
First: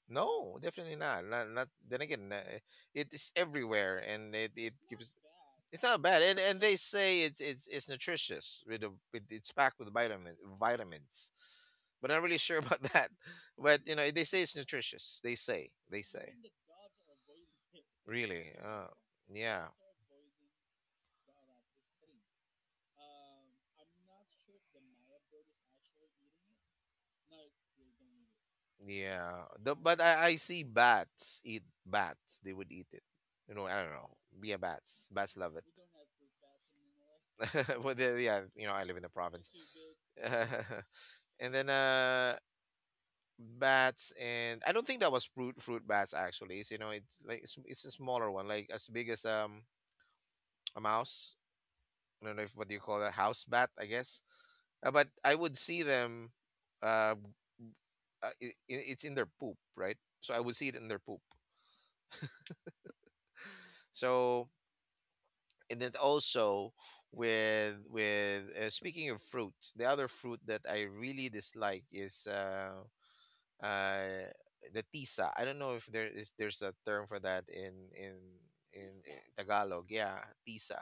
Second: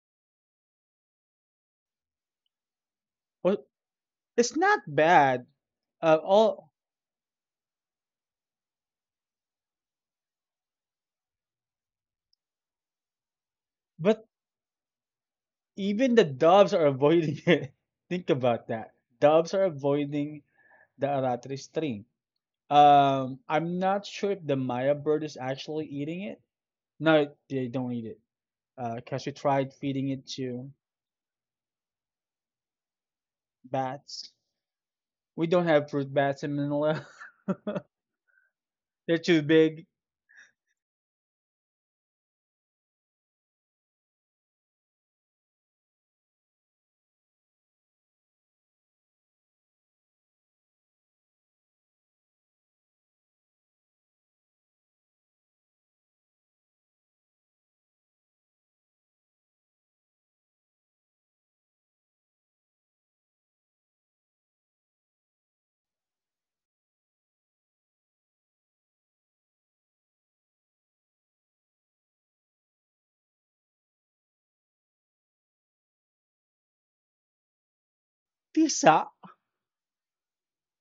[SPEAKER 2] no, definitely not. Not, not. Then again, it is
[SPEAKER 1] Well,
[SPEAKER 2] everywhere, and it
[SPEAKER 1] it's
[SPEAKER 2] it
[SPEAKER 1] not
[SPEAKER 2] gives.
[SPEAKER 1] bad.
[SPEAKER 2] It's not bad, and
[SPEAKER 1] All
[SPEAKER 2] they say it's nutritious with the with it's packed with vitamins, but I'm not really sure about that. But you know, they
[SPEAKER 1] but
[SPEAKER 2] say it's nutritious. They say they
[SPEAKER 1] Even the
[SPEAKER 2] say
[SPEAKER 1] doves are avoiding it. Think
[SPEAKER 2] really.
[SPEAKER 1] about that. Doves are
[SPEAKER 2] Yeah.
[SPEAKER 1] avoiding the Aratree string. I'm not sure if the Maya bird is actually eating it. No, they don't eat it. Because we
[SPEAKER 2] Yeah, the,
[SPEAKER 1] tried
[SPEAKER 2] but
[SPEAKER 1] feeding it
[SPEAKER 2] I see
[SPEAKER 1] to
[SPEAKER 2] bats eat bats. They would eat it. You know, I don't know.
[SPEAKER 1] bats.
[SPEAKER 2] Yeah, bats. Bats
[SPEAKER 1] We
[SPEAKER 2] love it.
[SPEAKER 1] don't have fruit bats in Manila.
[SPEAKER 2] But the- yeah, you know, I live in the
[SPEAKER 1] They're too
[SPEAKER 2] province.
[SPEAKER 1] big.
[SPEAKER 2] And then bats and I don't think that was fruit bats actually. It's, you know, it's like it's a smaller one, like as big as a mouse. I don't know if what do you call that house bat, I guess. But I would see them. Uh, uh, it's in their poop, right? So I would see it in their poop. So and then also with speaking of fruits the other fruit that I really dislike is uh the tisa. I don't know if there is there's a term for that in in
[SPEAKER 1] Tisa,
[SPEAKER 2] in tagalog yeah tisa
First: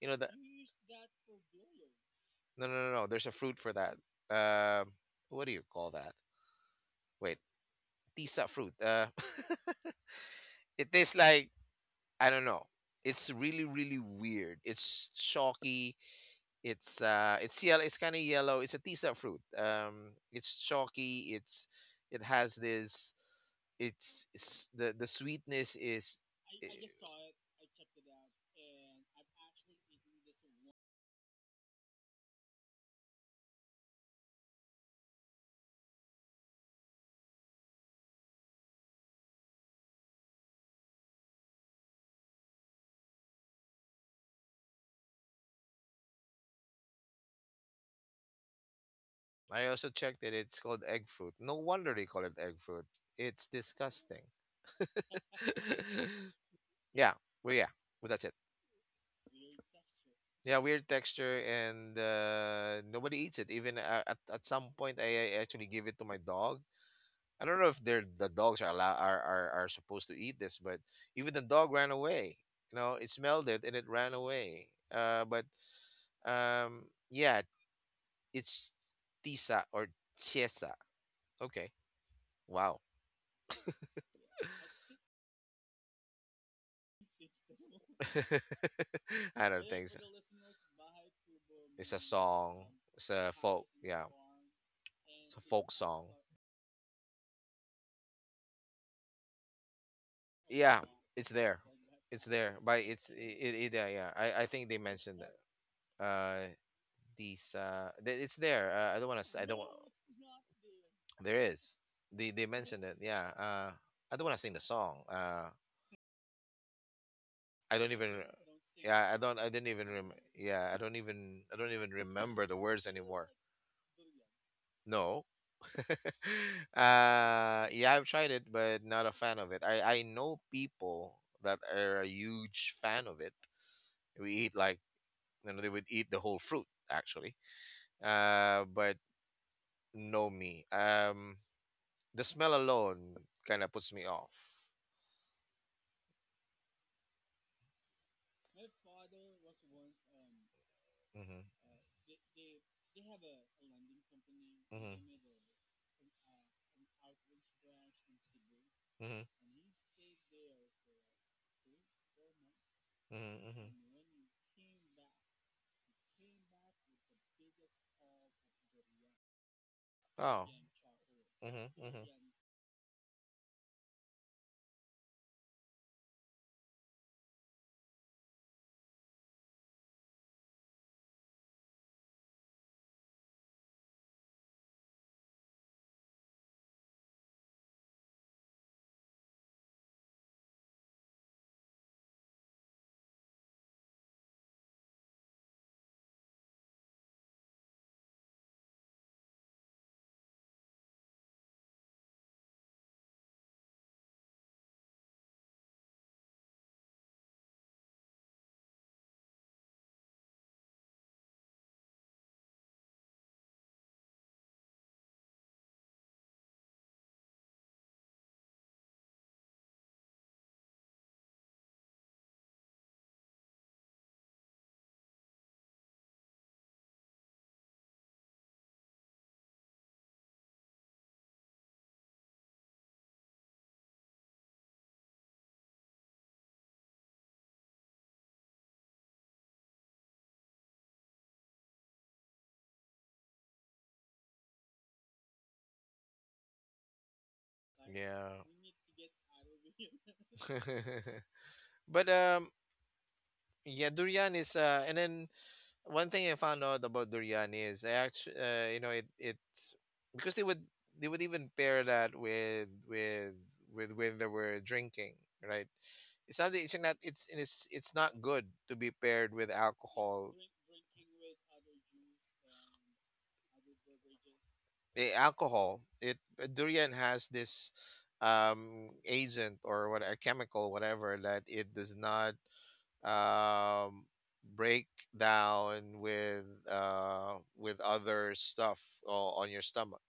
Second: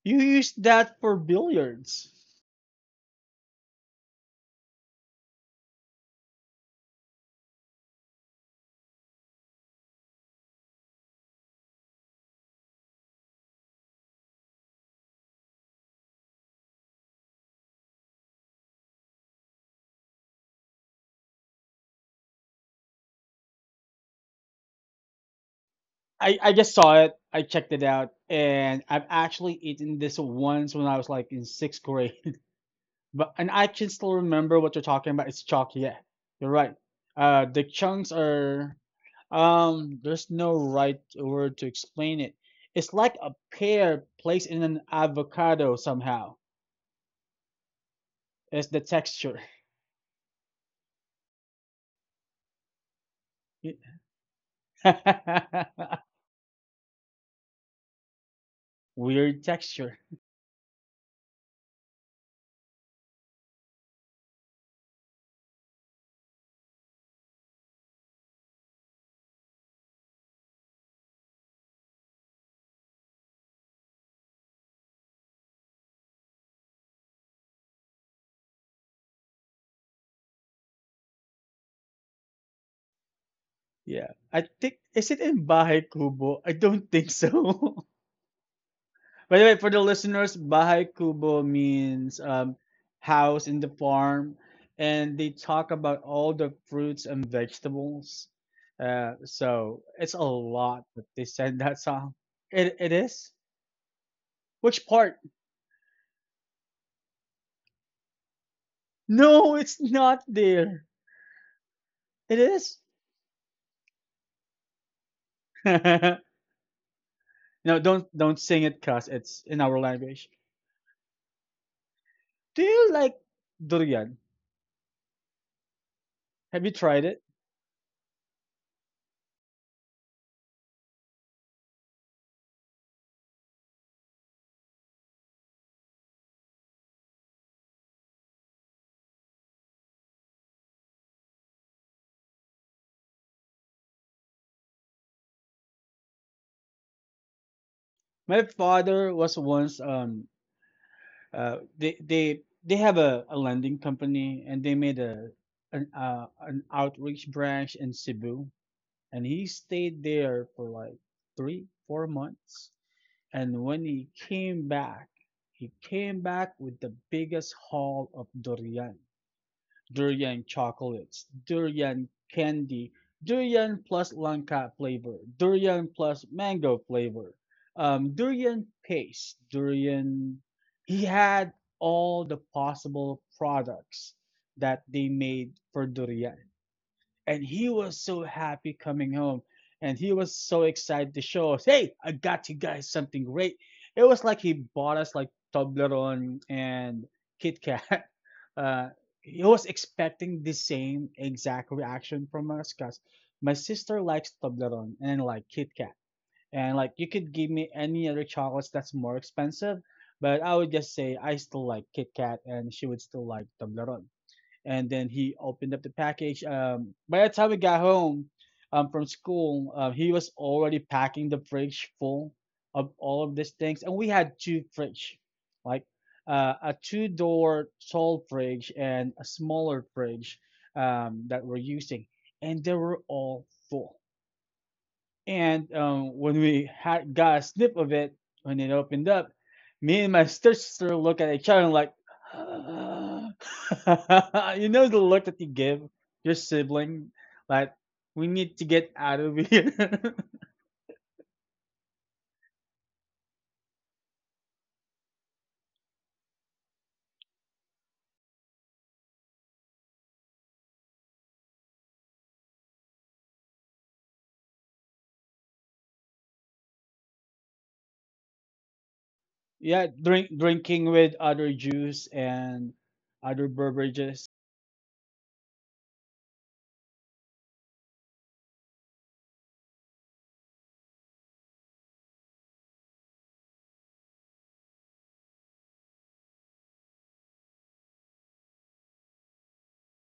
[SPEAKER 2] you know
[SPEAKER 1] you
[SPEAKER 2] the
[SPEAKER 1] used that for billiards.
[SPEAKER 2] no no no no there's a fruit for that um what do you call that, wait, tisa fruit it tastes like I don't know, it's really really weird, it's chalky. It's yellow, it's kind of yellow. It's a tisa fruit. It's chalky, it's it has this it's the sweetness is
[SPEAKER 1] I just saw it. I checked it out, and I've actually eaten this once when I was like in sixth grade. But and I can still remember what you're talking about. It's chalk, yeah. You're right. The chunks are there's no right word to explain it. It's like a pear placed in an avocado somehow. It's the texture.
[SPEAKER 2] I also checked that it's called egg fruit. No wonder they call it egg fruit. It's disgusting. Yeah, well, yeah, well, that's it.
[SPEAKER 1] Weird texture.
[SPEAKER 2] Yeah, weird texture, and nobody eats it. Even at some point, I actually gave it to my dog. I don't know if they're the dogs are allow are supposed to eat this, but even the dog ran away. You know, it smelled it and it ran away. But um, yeah, it's tisa or chesa. Okay, wow.
[SPEAKER 1] Yeah. I think is it in Bahay Kubo? I don't think so. By the
[SPEAKER 2] I
[SPEAKER 1] way,
[SPEAKER 2] don't
[SPEAKER 1] for the
[SPEAKER 2] think so.
[SPEAKER 1] listeners, Bahay Kubo
[SPEAKER 2] It's a
[SPEAKER 1] means
[SPEAKER 2] song. It's a
[SPEAKER 1] house in
[SPEAKER 2] folk.
[SPEAKER 1] the
[SPEAKER 2] Yeah,
[SPEAKER 1] farm, and they
[SPEAKER 2] it's a folk
[SPEAKER 1] talk about
[SPEAKER 2] song.
[SPEAKER 1] all the fruits and vegetables. So it's a
[SPEAKER 2] Yeah,
[SPEAKER 1] lot that they
[SPEAKER 2] it's there.
[SPEAKER 1] said that song.
[SPEAKER 2] It's there.
[SPEAKER 1] It
[SPEAKER 2] But
[SPEAKER 1] it
[SPEAKER 2] it's
[SPEAKER 1] is.
[SPEAKER 2] it, it yeah yeah. I think they
[SPEAKER 1] Which part?
[SPEAKER 2] mentioned that. Uh, it's there I don't want to I
[SPEAKER 1] No,
[SPEAKER 2] don't wa-
[SPEAKER 1] it's
[SPEAKER 2] no, it's
[SPEAKER 1] not there.
[SPEAKER 2] not there. There is
[SPEAKER 1] It
[SPEAKER 2] they
[SPEAKER 1] is.
[SPEAKER 2] mentioned it. Yes. Yeah I don't want to sing the song
[SPEAKER 1] No,
[SPEAKER 2] I don't even
[SPEAKER 1] don't
[SPEAKER 2] don't
[SPEAKER 1] sing it,
[SPEAKER 2] sing it.
[SPEAKER 1] cause
[SPEAKER 2] Yeah, I don't
[SPEAKER 1] it's
[SPEAKER 2] I
[SPEAKER 1] in
[SPEAKER 2] didn't
[SPEAKER 1] our language.
[SPEAKER 2] yeah I don't even remember the
[SPEAKER 1] Do
[SPEAKER 2] words
[SPEAKER 1] you like
[SPEAKER 2] anymore.
[SPEAKER 1] durian?
[SPEAKER 2] No.
[SPEAKER 1] Have you tried it?
[SPEAKER 2] Yeah I've tried it but not a fan of it. I know people that are a huge fan of it. We eat like, you know they would eat the whole fruit actually. But no me the smell alone kind of puts me off.
[SPEAKER 1] My father was once
[SPEAKER 2] Mm-hmm.
[SPEAKER 1] they they have a lending company and they
[SPEAKER 2] Mm-hmm.
[SPEAKER 1] made a an outreach branch in Cebu
[SPEAKER 2] Mm-hmm.
[SPEAKER 1] and he stayed there for like 3 or 4 months,
[SPEAKER 2] Mm-hmm.
[SPEAKER 1] and
[SPEAKER 2] Mm-hmm.
[SPEAKER 1] when he came back, he came back with the biggest haul of durian: durian
[SPEAKER 2] Oh.
[SPEAKER 1] chocolates,
[SPEAKER 2] Mm-hmm. Mm-hmm.
[SPEAKER 1] durian candy, durian plus langka flavor, durian plus mango flavor, durian paste, durian. He had all the possible products that they made for durian, and he was so happy coming home, and he was so excited to show us, hey, I got you guys something great. It was like he bought us like Toblerone and Kit Kat. uh, he was expecting the same exact reaction from us because my sister likes Toblerone and like Kit Kat, and like you could give me any other chocolates that's more expensive, but I would just say I still like Kit Kat and she would still like Toblerone. And then he opened up the package. By the time we got home from school, he was already packing the fridge full of all of these things, and we had two fridge, like a two-door tall fridge and a smaller fridge that we're using, and they were all full. And when we had got a snip of it, when it opened up, me and my sister look at each other and like, ah. You know the look that you give your sibling, like we
[SPEAKER 2] Yeah.
[SPEAKER 1] need to get out of here.
[SPEAKER 2] But yeah, durian is and then one thing I found out about durian is I actually, you know, it because they would even pair that with with when they were drinking, right? It's not it's it's not good to be paired with
[SPEAKER 1] Yeah,
[SPEAKER 2] alcohol.
[SPEAKER 1] drinking with other juice and other beverages.
[SPEAKER 2] Eh, alcohol, it durian has this agent or what a chemical whatever that it does not um, break down with other stuff on your stomach.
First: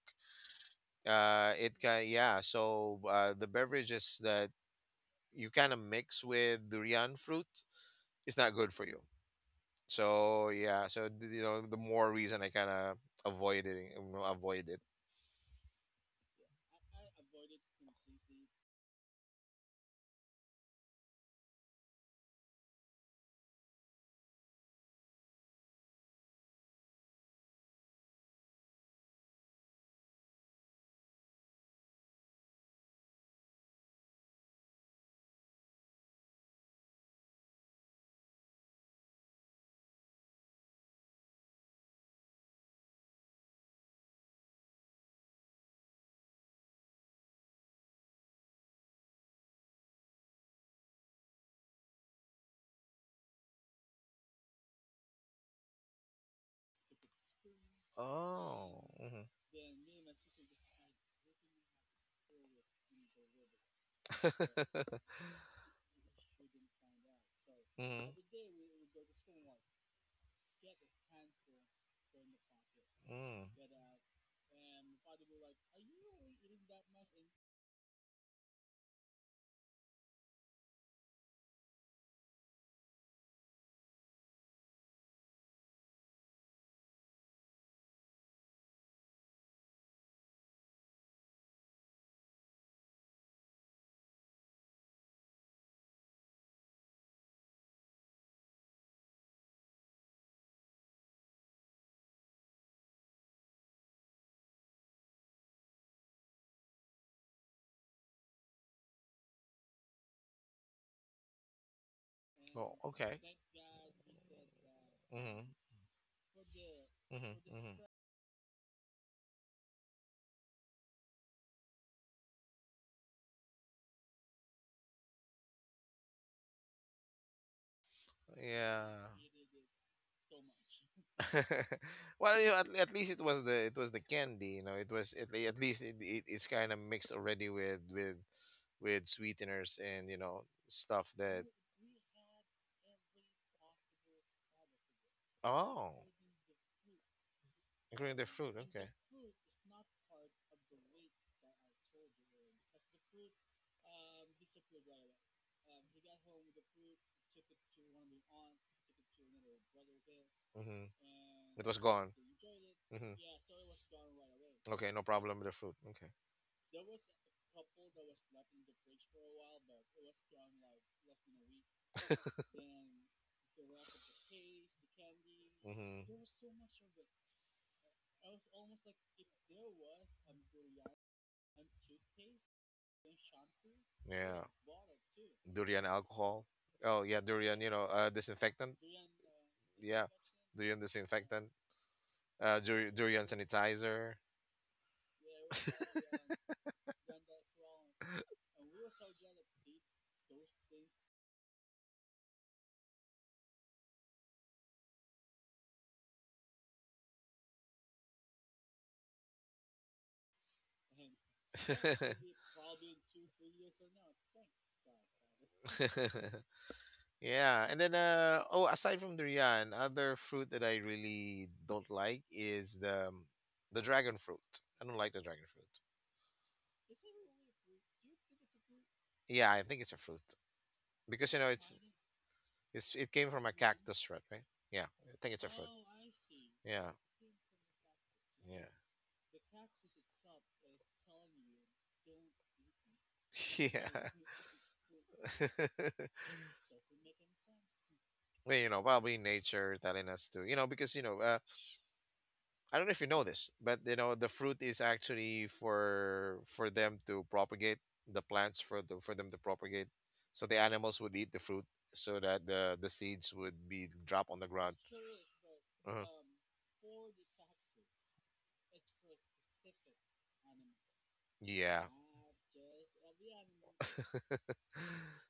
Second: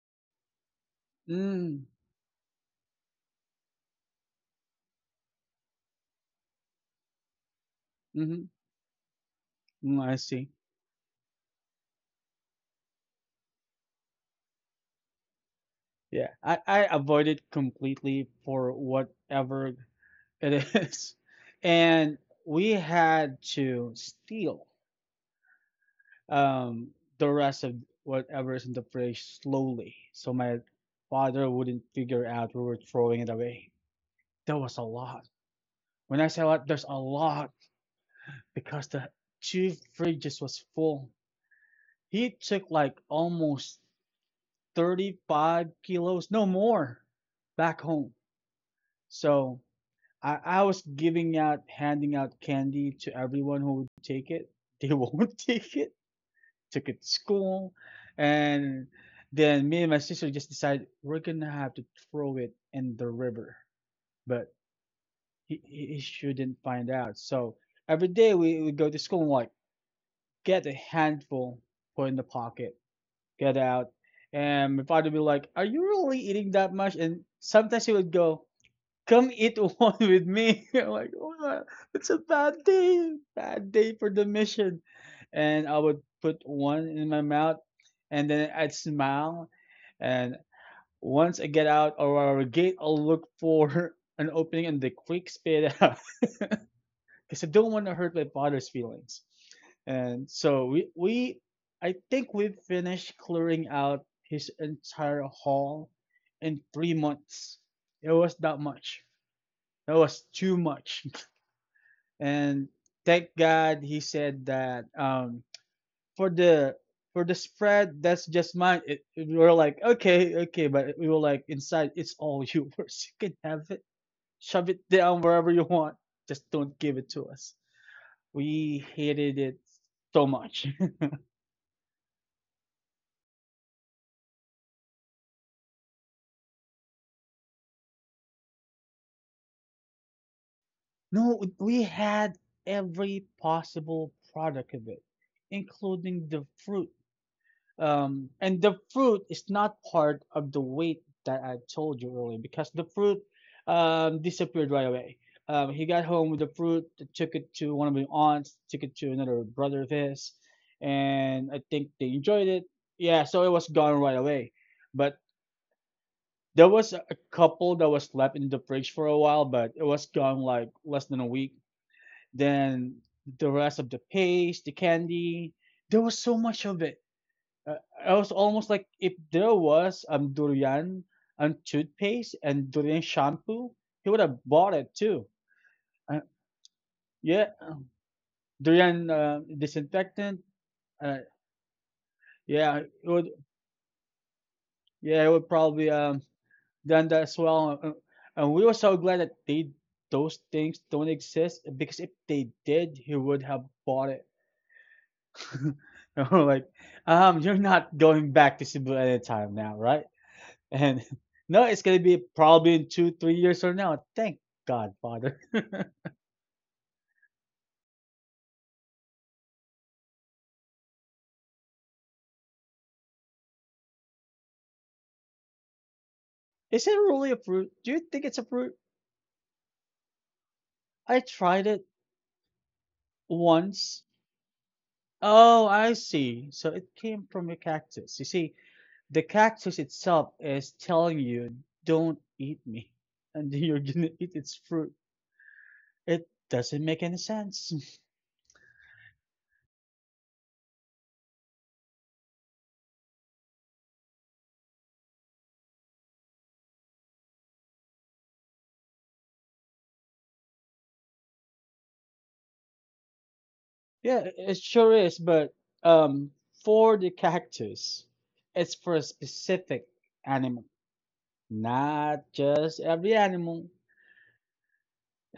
[SPEAKER 2] It
[SPEAKER 1] Mm,
[SPEAKER 2] can yeah. So the beverages that you kind of mix with durian fruit is
[SPEAKER 1] mm-hmm.
[SPEAKER 2] not good for you.
[SPEAKER 1] Mm, I
[SPEAKER 2] So
[SPEAKER 1] see.
[SPEAKER 2] yeah. You know the more reason I kind of avoid it. You know, avoid it.
[SPEAKER 1] Yeah, I avoid it completely for whatever it is. And we had to steal um, the rest of whatever is in the fridge slowly so my father wouldn't figure out we were throwing it away. There was a lot. When I say a lot, there's a lot because the two fridges was full. He took like almost 35 kilos, no more, back home. So I was giving out, handing out candy to everyone who would take it. They won't take it. Took it to school, and
[SPEAKER 2] Oh. Mhm.
[SPEAKER 1] then me and my sister just decided we're gonna have to throw it in the river. But he shouldn't find out. So every
[SPEAKER 2] Mhm.
[SPEAKER 1] day we would go to school and like get a handful, put in the pocket,
[SPEAKER 2] Mm.
[SPEAKER 1] get out. And my father would be like, "Are you really eating that much?" And sometimes he would go, come eat one with me. I'm like, "What? It's a bad day for the mission." And I would put one in my mouth and then I'd smile. And once I get out of our gate, I'll look for an opening and the quick spit out because I don't want to hurt my father's feelings. And so I think we finished clearing out his entire hall in 3 months. It was that much. That was too much. And
[SPEAKER 2] Oh, okay.
[SPEAKER 1] thank God he said that for the for the
[SPEAKER 2] Mm-hmm.
[SPEAKER 1] spread, that's just mine. It- we were like, okay, okay, but we were like, inside, it's all yours. You can have it, shove it down wherever you want. Just don't give it to us. We
[SPEAKER 2] Yeah.
[SPEAKER 1] hated it so much.
[SPEAKER 2] Well, you know, at least it was the candy. You know, it was at, at least it it's kind of mixed already with sweeteners and you know stuff
[SPEAKER 1] No,
[SPEAKER 2] that
[SPEAKER 1] we had every possible product of it,
[SPEAKER 2] oh,
[SPEAKER 1] including the fruit.
[SPEAKER 2] including the
[SPEAKER 1] And
[SPEAKER 2] fruit.
[SPEAKER 1] the
[SPEAKER 2] Okay.
[SPEAKER 1] fruit is not part of the weight that I told you earlier because the fruit disappeared right away. He got home with the fruit, took it to one of my aunts, took it to another brother of his,
[SPEAKER 2] Mm-hmm.
[SPEAKER 1] and I
[SPEAKER 2] It was
[SPEAKER 1] think they
[SPEAKER 2] gone.
[SPEAKER 1] enjoyed it.
[SPEAKER 2] Mm-hmm.
[SPEAKER 1] Yeah, so it was gone right away.
[SPEAKER 2] Okay, no
[SPEAKER 1] But
[SPEAKER 2] problem with the fruit. Okay.
[SPEAKER 1] there was a couple that was left in the fridge for a while, but it was gone like less than a week. Then the rest of the paste, the candy, there
[SPEAKER 2] Mm-hmm.
[SPEAKER 1] was so much of it, uh, I was almost like if there was durian and toothpaste and durian shampoo, he would have
[SPEAKER 2] Yeah.
[SPEAKER 1] bought it too.
[SPEAKER 2] Durian
[SPEAKER 1] Uh,
[SPEAKER 2] alcohol. Oh yeah,
[SPEAKER 1] yeah,
[SPEAKER 2] durian. You know, disinfectant.
[SPEAKER 1] durian
[SPEAKER 2] Yeah,
[SPEAKER 1] disinfectant.
[SPEAKER 2] durian
[SPEAKER 1] Uh,
[SPEAKER 2] disinfectant,
[SPEAKER 1] yeah, it would.
[SPEAKER 2] durian sanitizer.
[SPEAKER 1] Yeah, it would probably done that as well. And we were so glad that they those things don't exist because if they did, he would have bought it. And we're like, you're not going back to Cebu anytime now, right? And no, it's gonna be probably in two, 3 years from now. Thank God, Father.
[SPEAKER 2] Yeah, and then oh, aside from durian, other fruit that I really don't like is the dragon fruit. I don't like the dragon fruit.
[SPEAKER 1] Is it really a fruit? Do you think it's a fruit?
[SPEAKER 2] Yeah, I think it's a fruit
[SPEAKER 1] I
[SPEAKER 2] because you know
[SPEAKER 1] tried it
[SPEAKER 2] it's it came from a
[SPEAKER 1] once.
[SPEAKER 2] cactus, right? Right? Yeah, I think it's a
[SPEAKER 1] Oh,
[SPEAKER 2] fruit.
[SPEAKER 1] I see. So it
[SPEAKER 2] Yeah,
[SPEAKER 1] came from a cactus. You see,
[SPEAKER 2] yeah.
[SPEAKER 1] the cactus itself is telling you, don't eat me, and then you're gonna
[SPEAKER 2] Yeah.
[SPEAKER 1] eat its fruit. It doesn't make any sense.
[SPEAKER 2] Well, you know, probably nature telling us to, you know, because you know, I don't know if you know this, but you know, the fruit is actually for them to propagate the plants for the for them to propagate. So the animals would eat the fruit so that the seeds would be
[SPEAKER 1] Yeah,
[SPEAKER 2] dropped on the
[SPEAKER 1] it
[SPEAKER 2] ground.
[SPEAKER 1] sure is, but
[SPEAKER 2] Uh-huh.
[SPEAKER 1] um, for the cactus, it's for a specific animal,
[SPEAKER 2] Yeah.
[SPEAKER 1] not just every animal.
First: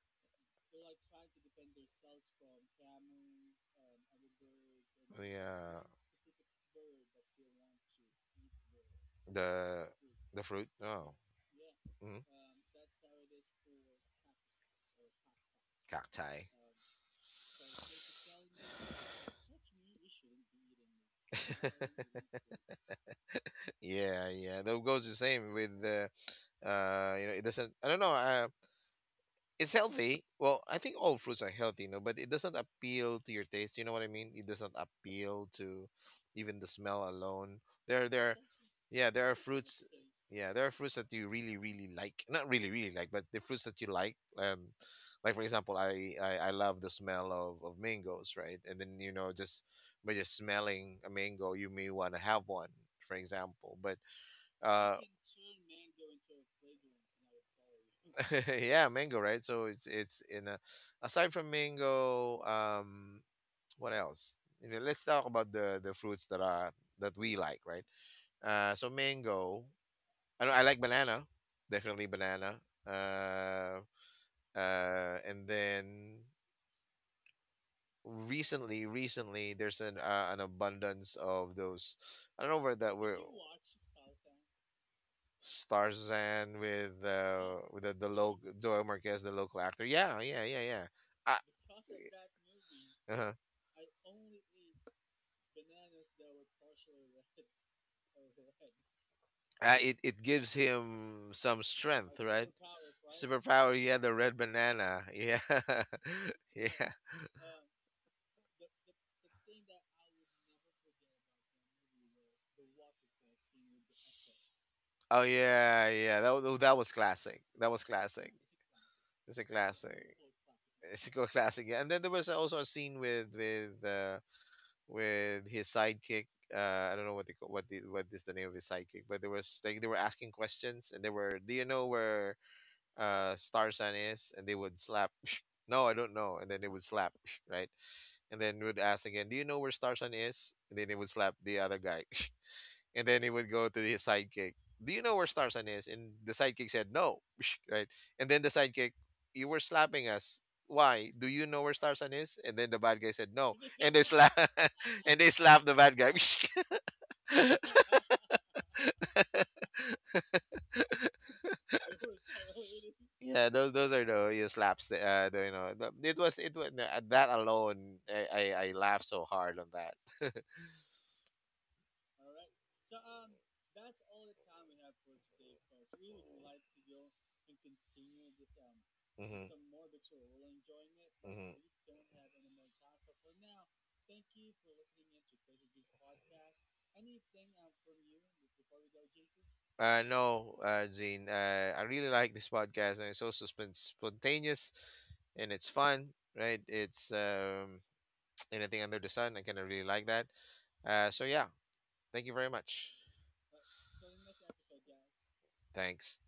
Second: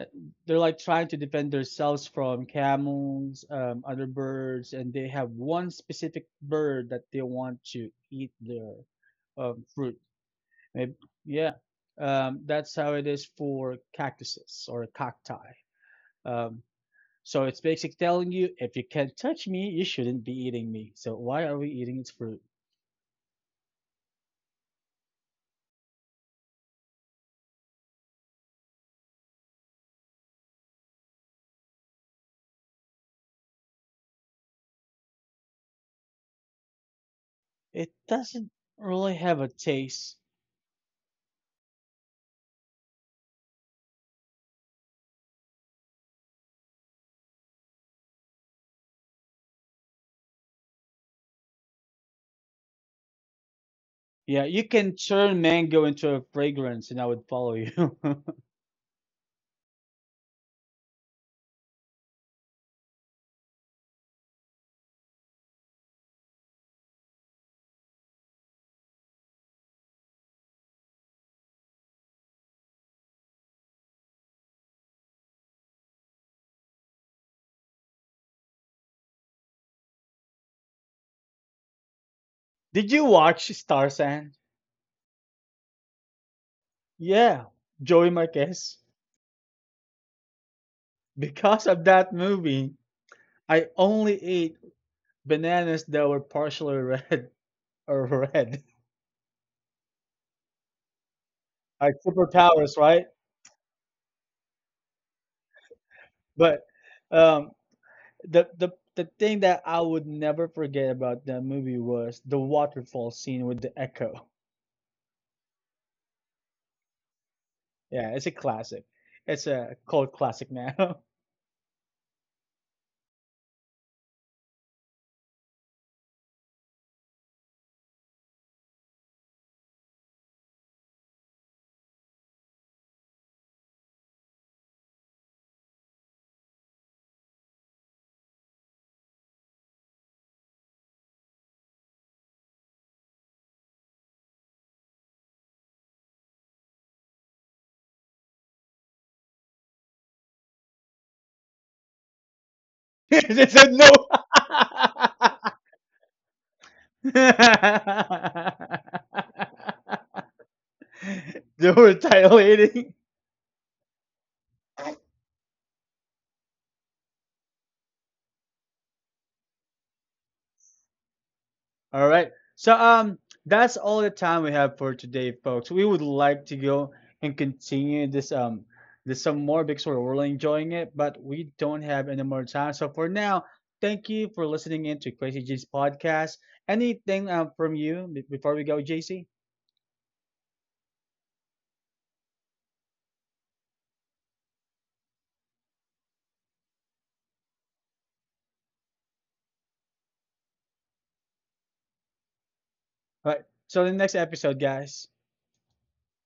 [SPEAKER 1] Uh, They're like trying to defend themselves from camels, other birds, and they have
[SPEAKER 2] The
[SPEAKER 1] one
[SPEAKER 2] uh,
[SPEAKER 1] specific bird that they want to eat their
[SPEAKER 2] specific the
[SPEAKER 1] fruit.
[SPEAKER 2] the fruit.
[SPEAKER 1] Maybe,
[SPEAKER 2] Oh,
[SPEAKER 1] yeah,
[SPEAKER 2] mhm.
[SPEAKER 1] that's how it is for cactuses or cacti.
[SPEAKER 2] Cacti.
[SPEAKER 1] Um, So it's basically telling
[SPEAKER 2] So
[SPEAKER 1] you
[SPEAKER 2] they
[SPEAKER 1] if you can't touch me, you shouldn't be eating me. So why are we
[SPEAKER 2] should.
[SPEAKER 1] eating its fruit?
[SPEAKER 2] Yeah, yeah. That goes the same with the you know, it doesn't. I don't know. It's healthy. Well, I think all fruits are healthy, you know, but it doesn't appeal to your taste. You know what I mean? It doesn't appeal to even the smell alone.
[SPEAKER 1] It
[SPEAKER 2] There, there,
[SPEAKER 1] doesn't
[SPEAKER 2] yeah,
[SPEAKER 1] really
[SPEAKER 2] there are
[SPEAKER 1] have a
[SPEAKER 2] fruits.
[SPEAKER 1] taste.
[SPEAKER 2] Yeah, there are fruits that you really, really like. Not really, really like, but the fruits that you like. Like for example, I love the smell of mangoes, right? And then you know, just by just smelling a mango, you may want to have one, for example. But
[SPEAKER 1] Yeah, you
[SPEAKER 2] uh,
[SPEAKER 1] can turn mango into a fragrance and I would follow you.
[SPEAKER 2] yeah, mango, right? So it's in a, aside from mango, what else? You know, let's talk about the fruits that are that we like, right? So mango. I know I like banana, definitely banana. Uh, and then recently there's an abundance of those. I don't know where
[SPEAKER 1] Did
[SPEAKER 2] that
[SPEAKER 1] you
[SPEAKER 2] were.
[SPEAKER 1] watch Starzan?
[SPEAKER 2] Starzan
[SPEAKER 1] Yeah,
[SPEAKER 2] with the
[SPEAKER 1] Joey
[SPEAKER 2] local
[SPEAKER 1] Marquez.
[SPEAKER 2] Joel Marquez, the local actor. Yeah, yeah, yeah, yeah. I,
[SPEAKER 1] Because of that movie,
[SPEAKER 2] uh-huh.
[SPEAKER 1] I only ate bananas that were partially red or red.
[SPEAKER 2] It it gives him some
[SPEAKER 1] Like
[SPEAKER 2] strength, right?
[SPEAKER 1] superpowers, right?
[SPEAKER 2] Superpower. Yeah, the red banana. Yeah,
[SPEAKER 1] But
[SPEAKER 2] yeah.
[SPEAKER 1] um, the the thing that I would never forget about that movie was the waterfall scene with the echo.
[SPEAKER 2] Oh yeah, yeah. That was classic. That was
[SPEAKER 1] Yeah, it's a
[SPEAKER 2] classic.
[SPEAKER 1] classic.
[SPEAKER 2] It's a
[SPEAKER 1] It's a cult
[SPEAKER 2] classic.
[SPEAKER 1] classic now.
[SPEAKER 2] It's a classic. Yeah. And then there was also a scene with with. With his sidekick. I don't know what they call, what the, what is the name of his sidekick, but there was like they were asking questions and they were, do you know where Starsan is? And they would slap. No, I don't know. And then they would slap, right? And then would ask again, do you know where Starsan is? And then they would slap the other guy. And then he would go to his sidekick. Do you know where Starsan is? And the sidekick said no, right? And then the sidekick, you were slapping us. Why? Do you know where Starsan is? And then the bad guy said
[SPEAKER 1] It's
[SPEAKER 2] no
[SPEAKER 1] a no.
[SPEAKER 2] and they slap and they slap the bad guy.
[SPEAKER 1] They were retaliating.
[SPEAKER 2] Yeah, those are the you slaps. That, the, you know, it was that alone. I laughed so hard on that.
[SPEAKER 1] All right. So that's all the time we have for today, folks. We would like to go and continue this some
[SPEAKER 2] Hmm.
[SPEAKER 1] more because we're really enjoying it, but we
[SPEAKER 2] Hmm.
[SPEAKER 1] don't have any more time. So for now, thank you for listening in to Crazy G's podcast. Anything from you be- before we go, JC?
[SPEAKER 2] No, Zine. I really like this podcast, and it's also spontaneous, and it's fun, right? It's anything under the sun. I kind of really like that. So yeah, thank you very much.
[SPEAKER 1] All right. So the next episode, guys.
[SPEAKER 2] Thanks.